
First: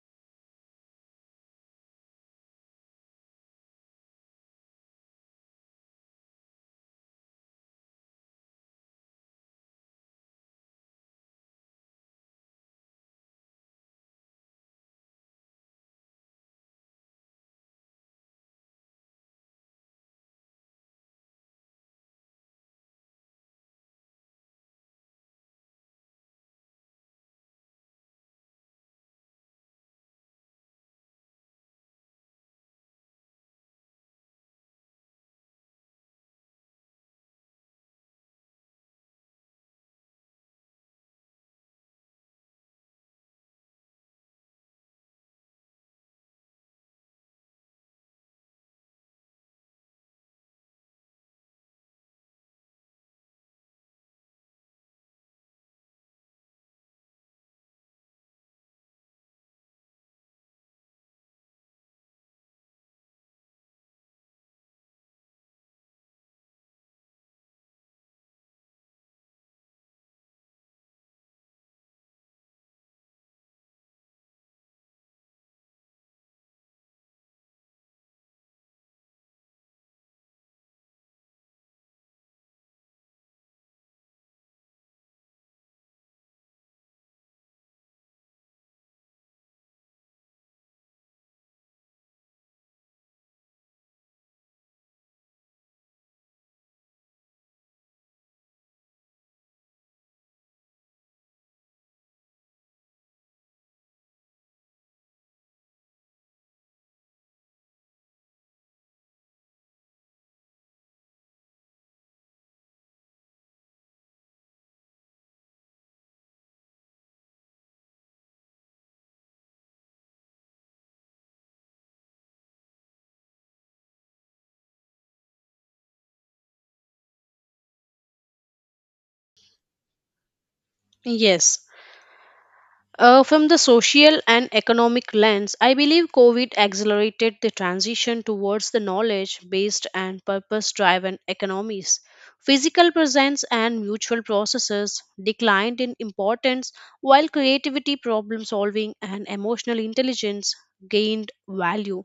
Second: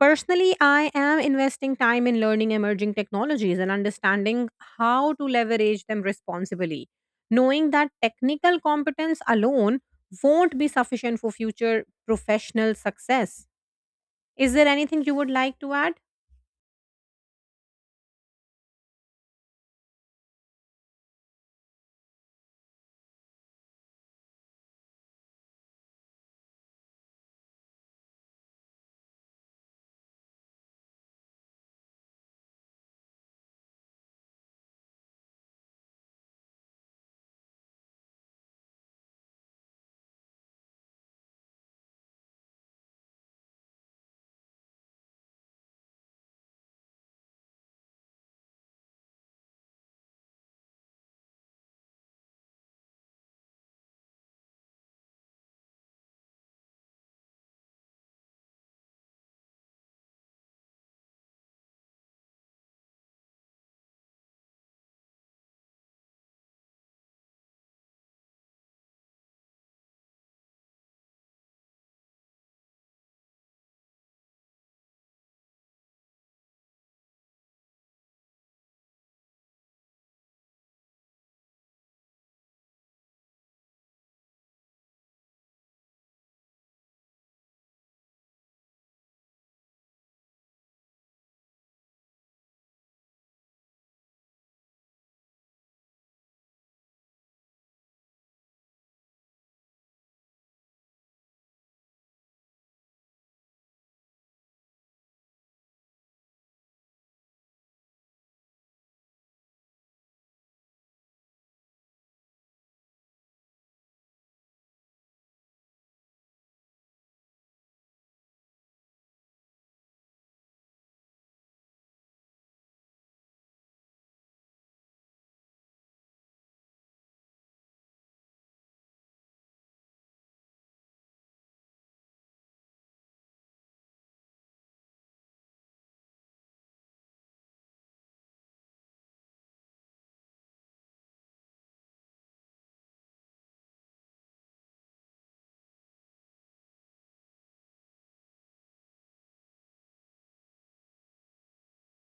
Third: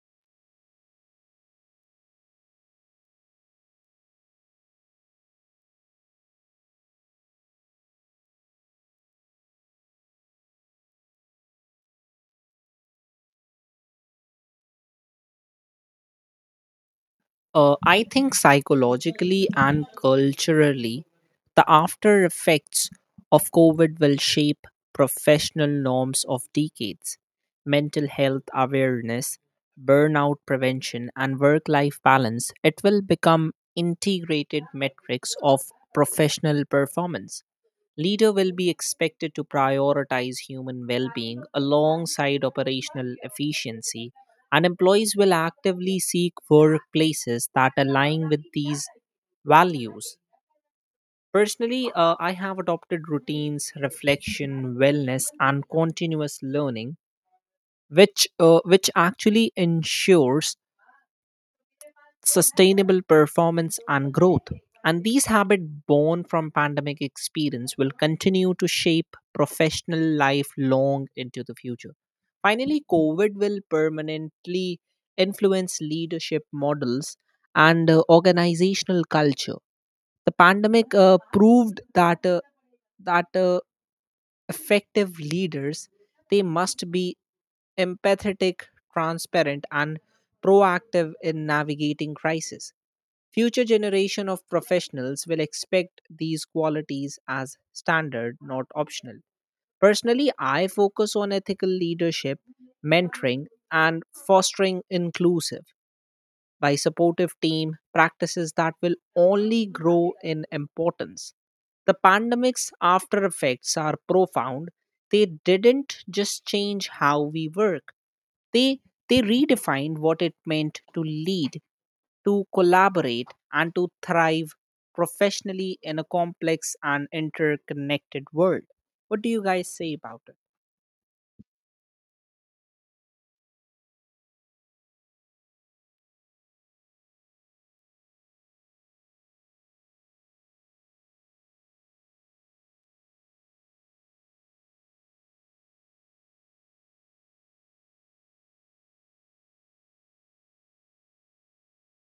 [SPEAKER 2] Personally, I am investing time in learning emerging technologies and understanding how to leverage them responsibly, knowing that technical competence alone won't be sufficient for future professional success. Is there anything you would like to add?
[SPEAKER 3] Uh, I think psychologically and culturally, the after effects of COVID will shape professional norms of decades. Mental health awareness, burnout prevention, and work life balance, it will become integrated metrics of professional performance. Leader will be expected to prioritize human well-being alongside operational efficiency, and employees will actively seek workplaces that align with these values. Personally, uh, I have adopted routines, reflection, wellness, and continuous learning, which uh, which actually ensures sustainable performance and growth. And these habits born from pandemic experience will continue to shape professional life long into the future. Finally, COVID will permanently influence leadership models and uh, organizational culture. The pandemic uh, proved that uh, that uh, effective leaders, they must be empathetic, transparent, and proactive in navigating crisis. Future generation of professionals will expect these qualities as standard, not optional. Personally, I focus on ethical leadership, mentoring, and fostering inclusive by supportive team practices that will only grow in importance. The pandemic's after effects are profound. They didn't just change how we work. They they redefined what it meant to lead, to collaborate, and to thrive professionally in a complex and interconnected world. What do you guys say about it?
[SPEAKER 1] Yes. Uh, from the social and economic lens, I believe COVID accelerated the transition towards the knowledge based and purpose driven economies. Physical presence and mutual processes declined in importance, while creativity, problem solving, and emotional intelligence gained value.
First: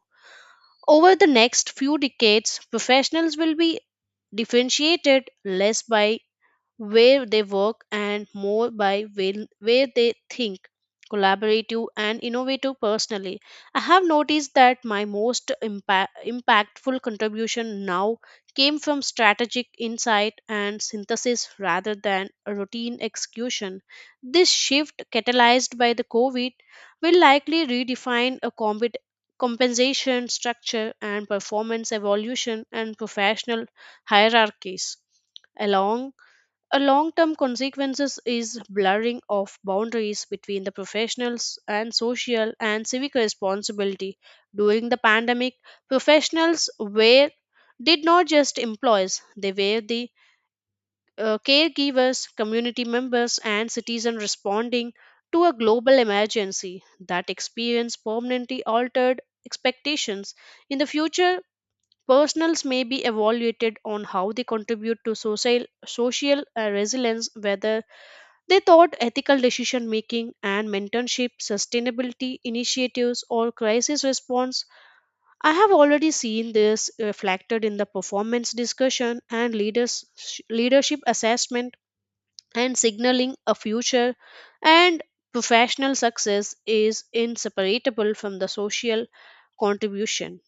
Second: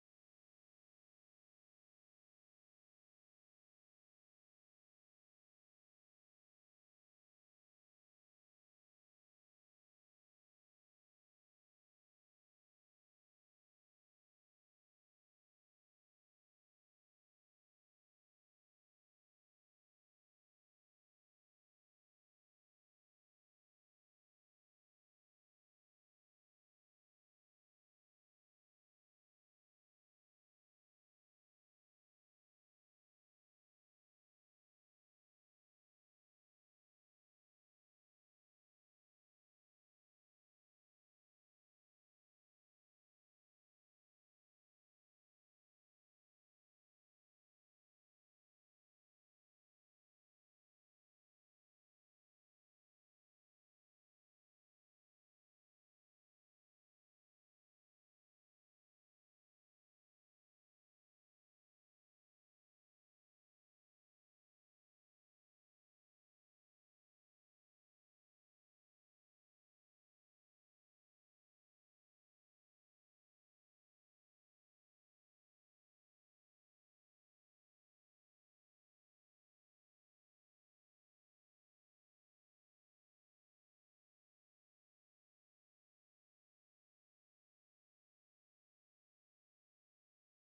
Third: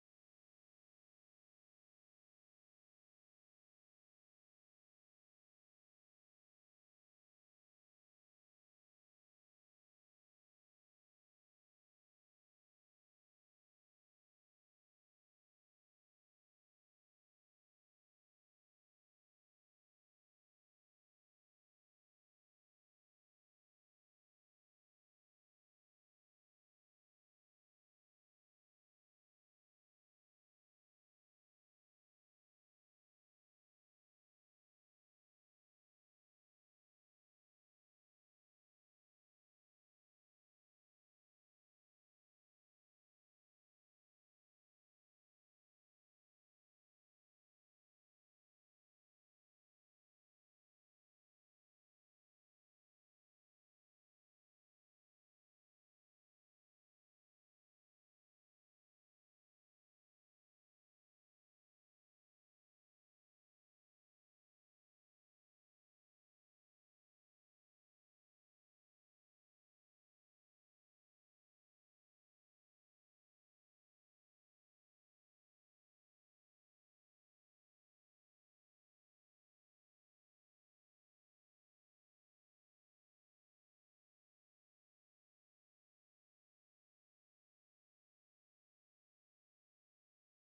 [SPEAKER 1] Over the next few decades, professionals will be differentiated less by where they work and more by will- where they think collaborative and innovative. Personally, I have noticed that my most impa- impactful contribution now came from strategic insight and synthesis rather than a routine execution. This shift catalyzed by the covid will likely redefine a compet- compensation structure and performance evolution and professional hierarchies along a long term consequences is blurring of boundaries between the professionals and social and civic responsibility. During the pandemic, professionals were did not just employees, they were the uh, caregivers, community members, and citizens responding to a global emergency that experience permanently altered expectations. In the future, personals may be evaluated on how they contribute to social, social uh, resilience, whether they thought ethical decision making and mentorship, sustainability initiatives, or crisis response. I have already seen this reflected in the performance discussion and leaders, leadership assessment and signaling a future. And professional success is inseparable from the social contribution.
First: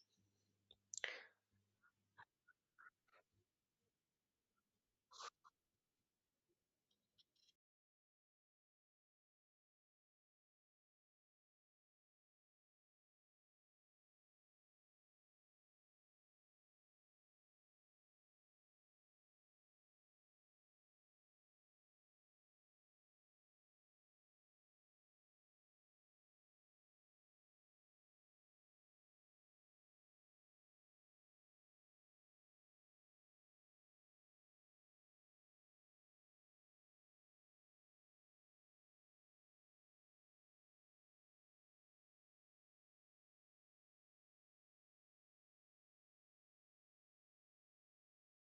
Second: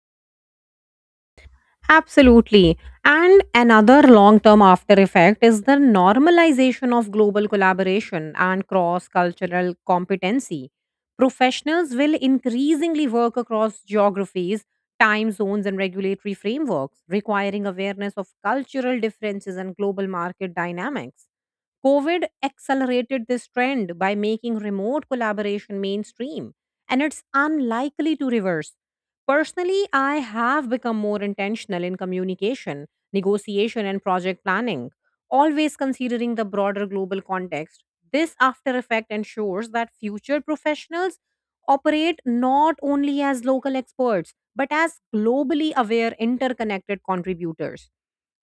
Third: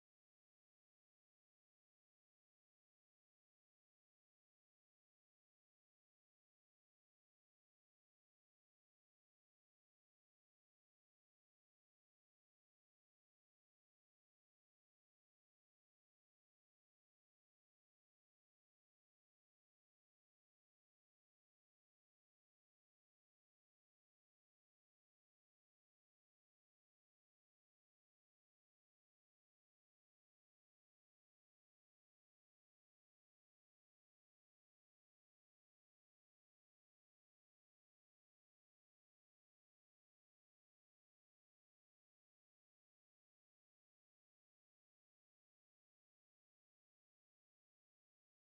[SPEAKER 2] Absolutely. And another long term after effect is the normalization of global collaboration and cross cultural competency. Professionals will increasingly work across geographies, time zones, and regulatory frameworks, requiring awareness of cultural differences and global market dynamics. COVID accelerated this trend by making remote collaboration mainstream, and it's unlikely to reverse. Personally, I have become more intentional in communication, negotiation, and project planning, always considering the broader global context. This after effect ensures that future professionals operate not only as local experts, but as globally aware, interconnected contributors.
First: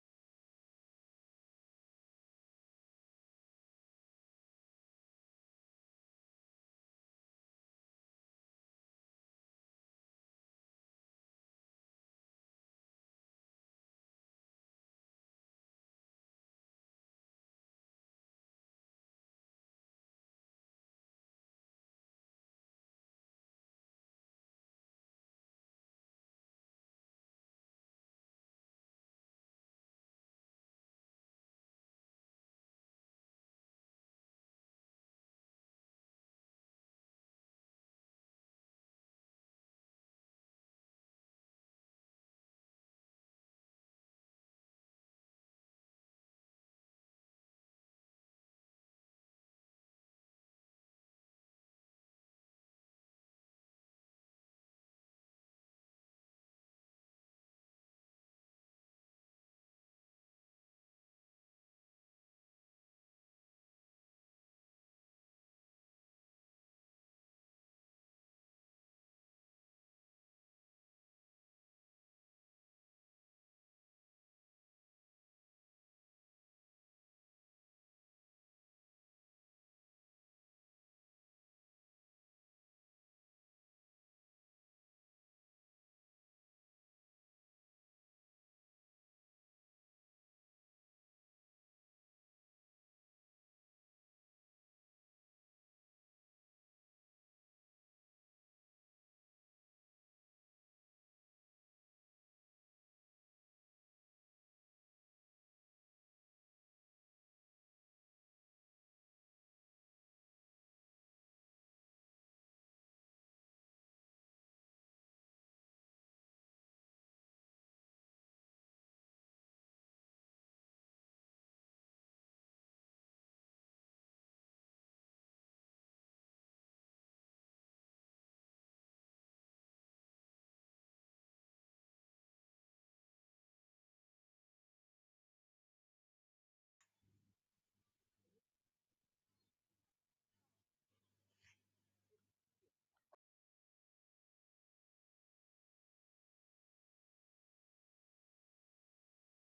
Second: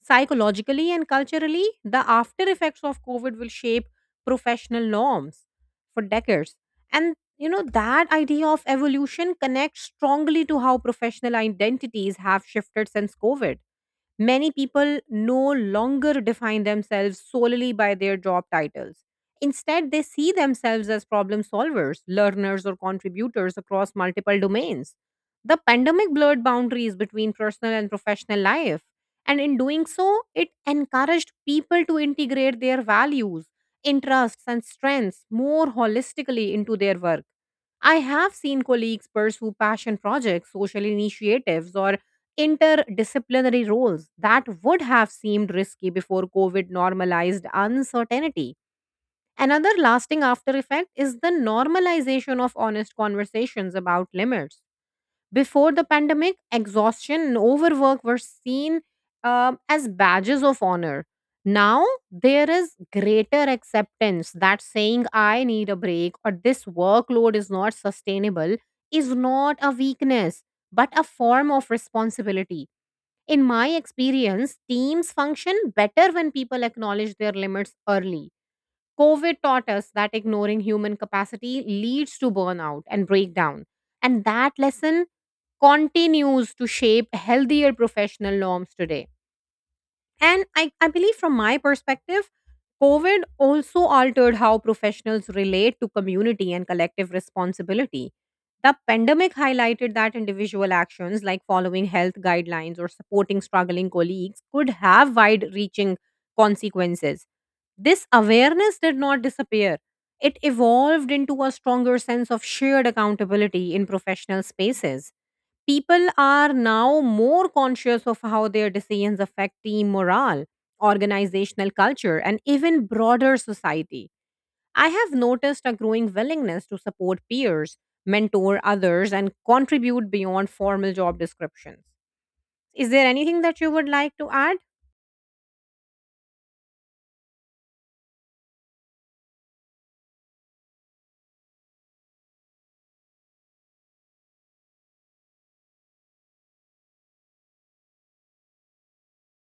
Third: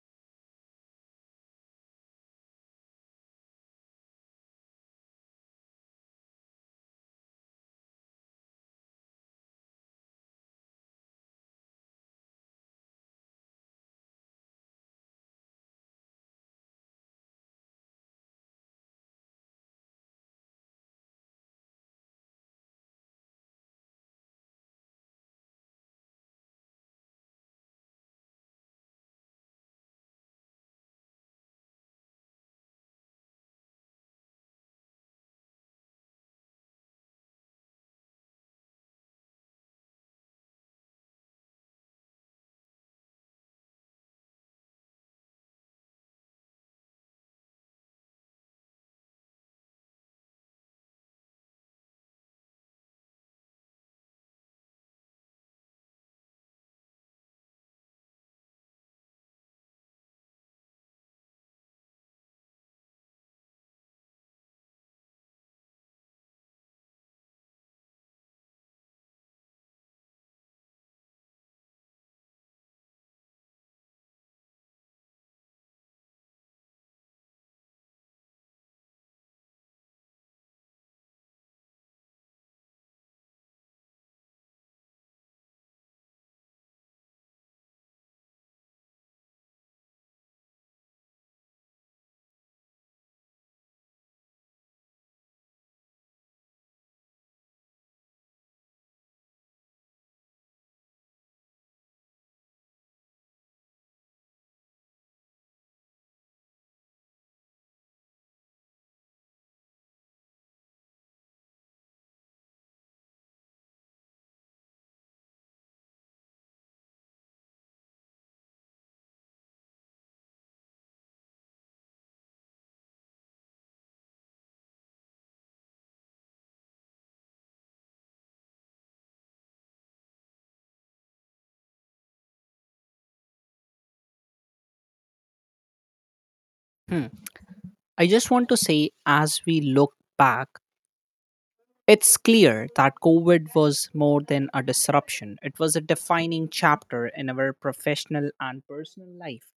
[SPEAKER 2] Psychologically and culturally, the after effects of COVID will shape professional norms for decades. And you know, that idea of evolution connects strongly to how professional identities have shifted since COVID. Many people no longer define themselves solely by their job titles. Instead, they see themselves as problem solvers, learners, or contributors across multiple domains. The pandemic blurred boundaries between personal and professional life, and in doing so, it encouraged people to integrate their values, interests, and strengths more holistically into their work. I have seen colleagues pursue passion projects, social initiatives, or interdisciplinary roles that would have seemed risky before COVID normalized uncertainty. Another lasting after effect is the normalization of honest conversations about limits. Before the pandemic, exhaustion and overwork were seen um, as badges of honor. Now, there is greater acceptance that saying I need a break or this workload is not sustainable is not a weakness, but a form of responsibility. In my experience, teams function better when people acknowledge their limits early. COVID taught us that ignoring human capacity leads to burnout and breakdown. And that lesson continues to shape healthier professional norms today. And I, I believe, from my perspective, COVID also altered how professionals relate to community and collective responsibility. The pandemic highlighted that individual actions like following health guidelines or supporting struggling colleagues could have wide reaching consequences. This awareness did not disappear, it evolved into a stronger sense of shared accountability in professional spaces. People are now more conscious of how their decisions affect team morale, organizational culture, and even broader society. I have noticed a growing willingness to support peers, mentor others, and contribute beyond formal job descriptions. Is there anything that you would like to add?
[SPEAKER 3] Hmm. I just want to say, as we look back, it's clear that COVID was more than a disruption. It was a defining chapter in our professional and personal life.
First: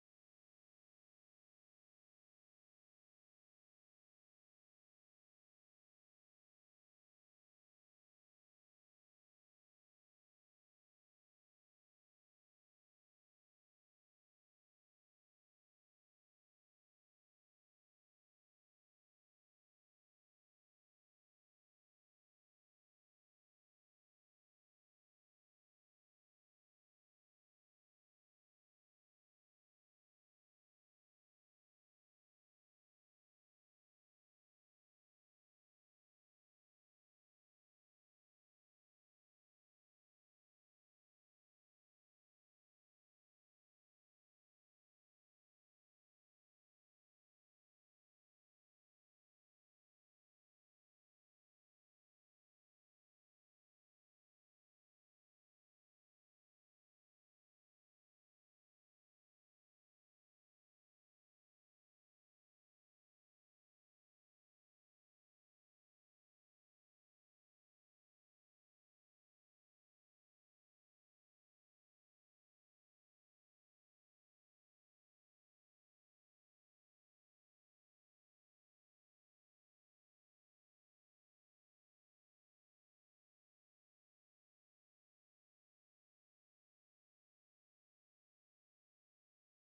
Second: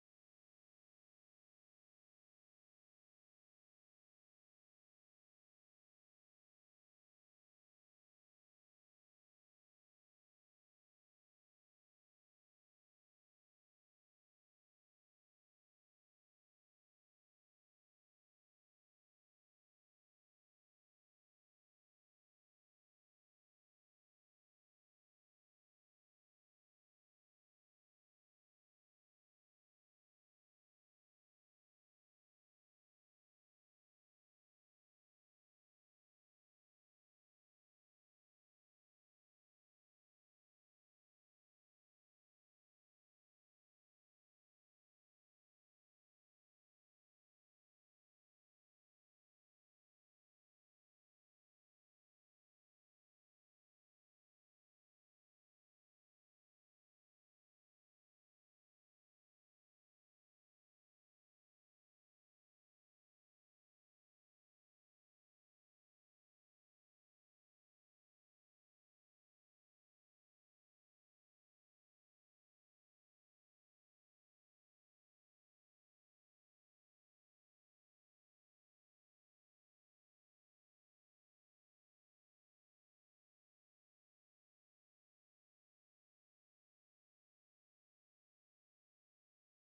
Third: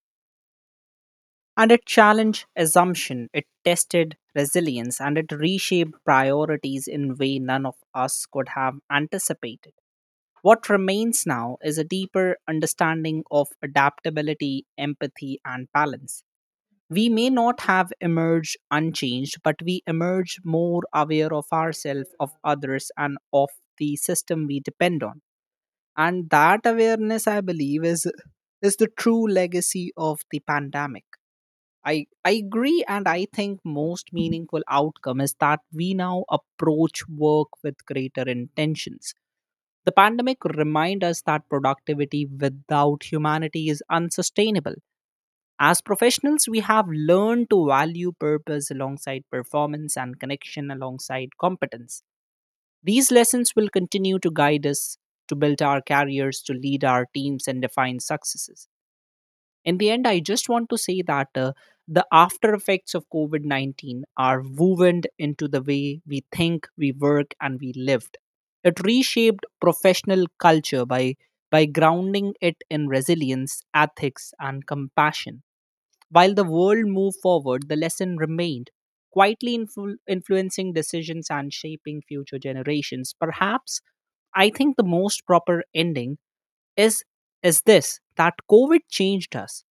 [SPEAKER 3] And it challenged assumption, it tested resilience, and it reshaped priorities in way none of us could have anticipated. What remains now is a deeper understanding of adaptability, empathy, and balance. We may not have emerged unchanged, but we emerge more aware of ourselves, of others, and of the system we depend on. And that awareness, I believe, is is the true legacy of the pandemic. I, I agree, and I think most meaningful outcome is that we now approach work with greater intentions. The pandemic remind us that productivity without humanity is unsustainable. As professionals, we have learned to value purpose alongside performance and connection alongside competence. These lessons will continue to guide us to build our careers, to lead our teams, and define successes. In the end, I just want to say that uh, the after effects of COVID nineteen are woven into the way we think, we work, and we lived. It reshaped professional culture by, by grounding it in resilience, ethics, and compassion. While the world moved forward, the lesson remained, quietly influ- influencing decisions and shaping future generations. Perhaps I think the most proper ending is is this, that COVID changed us,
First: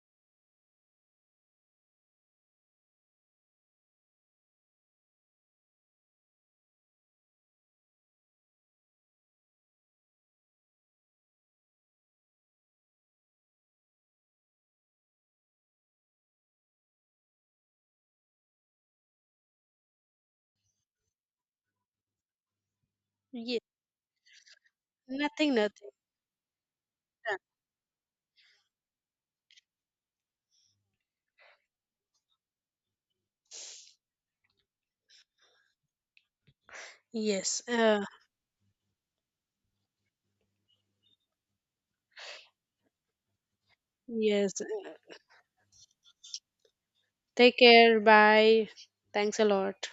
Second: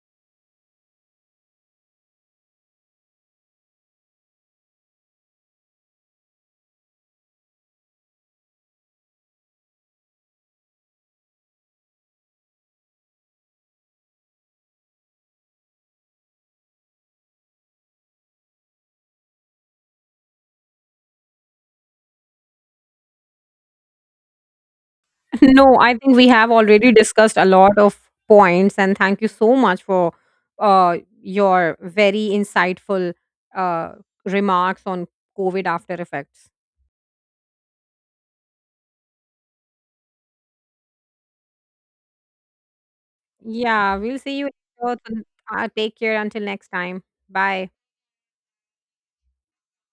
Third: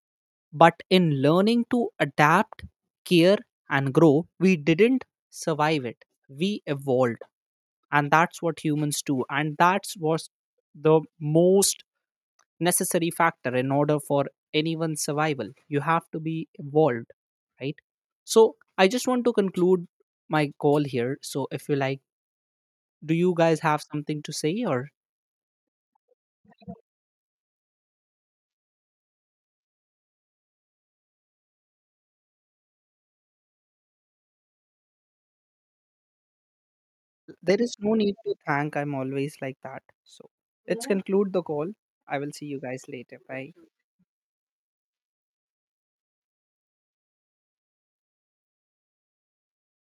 [SPEAKER 3] but in learning to adapt, care, and grow, we didn't survive it. We evolved, and that's what humans do, and that's was the most necessary factor in order for anyone's survival. You have to be evolved, right? So I just want to conclude my call here, so if you like, do you guys
[SPEAKER 1] Yes,
[SPEAKER 3] have something to say, or
[SPEAKER 1] nothing,
[SPEAKER 2] No,
[SPEAKER 1] nothing.
[SPEAKER 2] I think we have already discussed
[SPEAKER 1] Done.
[SPEAKER 2] a lot of points, and thank you so much for uh, your very insightful uh, remarks on COVID after effects.
[SPEAKER 3] there
[SPEAKER 1] Yes,
[SPEAKER 3] is no
[SPEAKER 1] uh,
[SPEAKER 3] need to thank. I'm always like that, so let's conclude the call. I will see you guys later. Bye.
[SPEAKER 2] Yeah, we'll see you
[SPEAKER 1] yes. uh,
[SPEAKER 2] later. Uh, take care until next time.
[SPEAKER 1] Take
[SPEAKER 2] Bye.
[SPEAKER 1] care. Bye. Thanks a lot.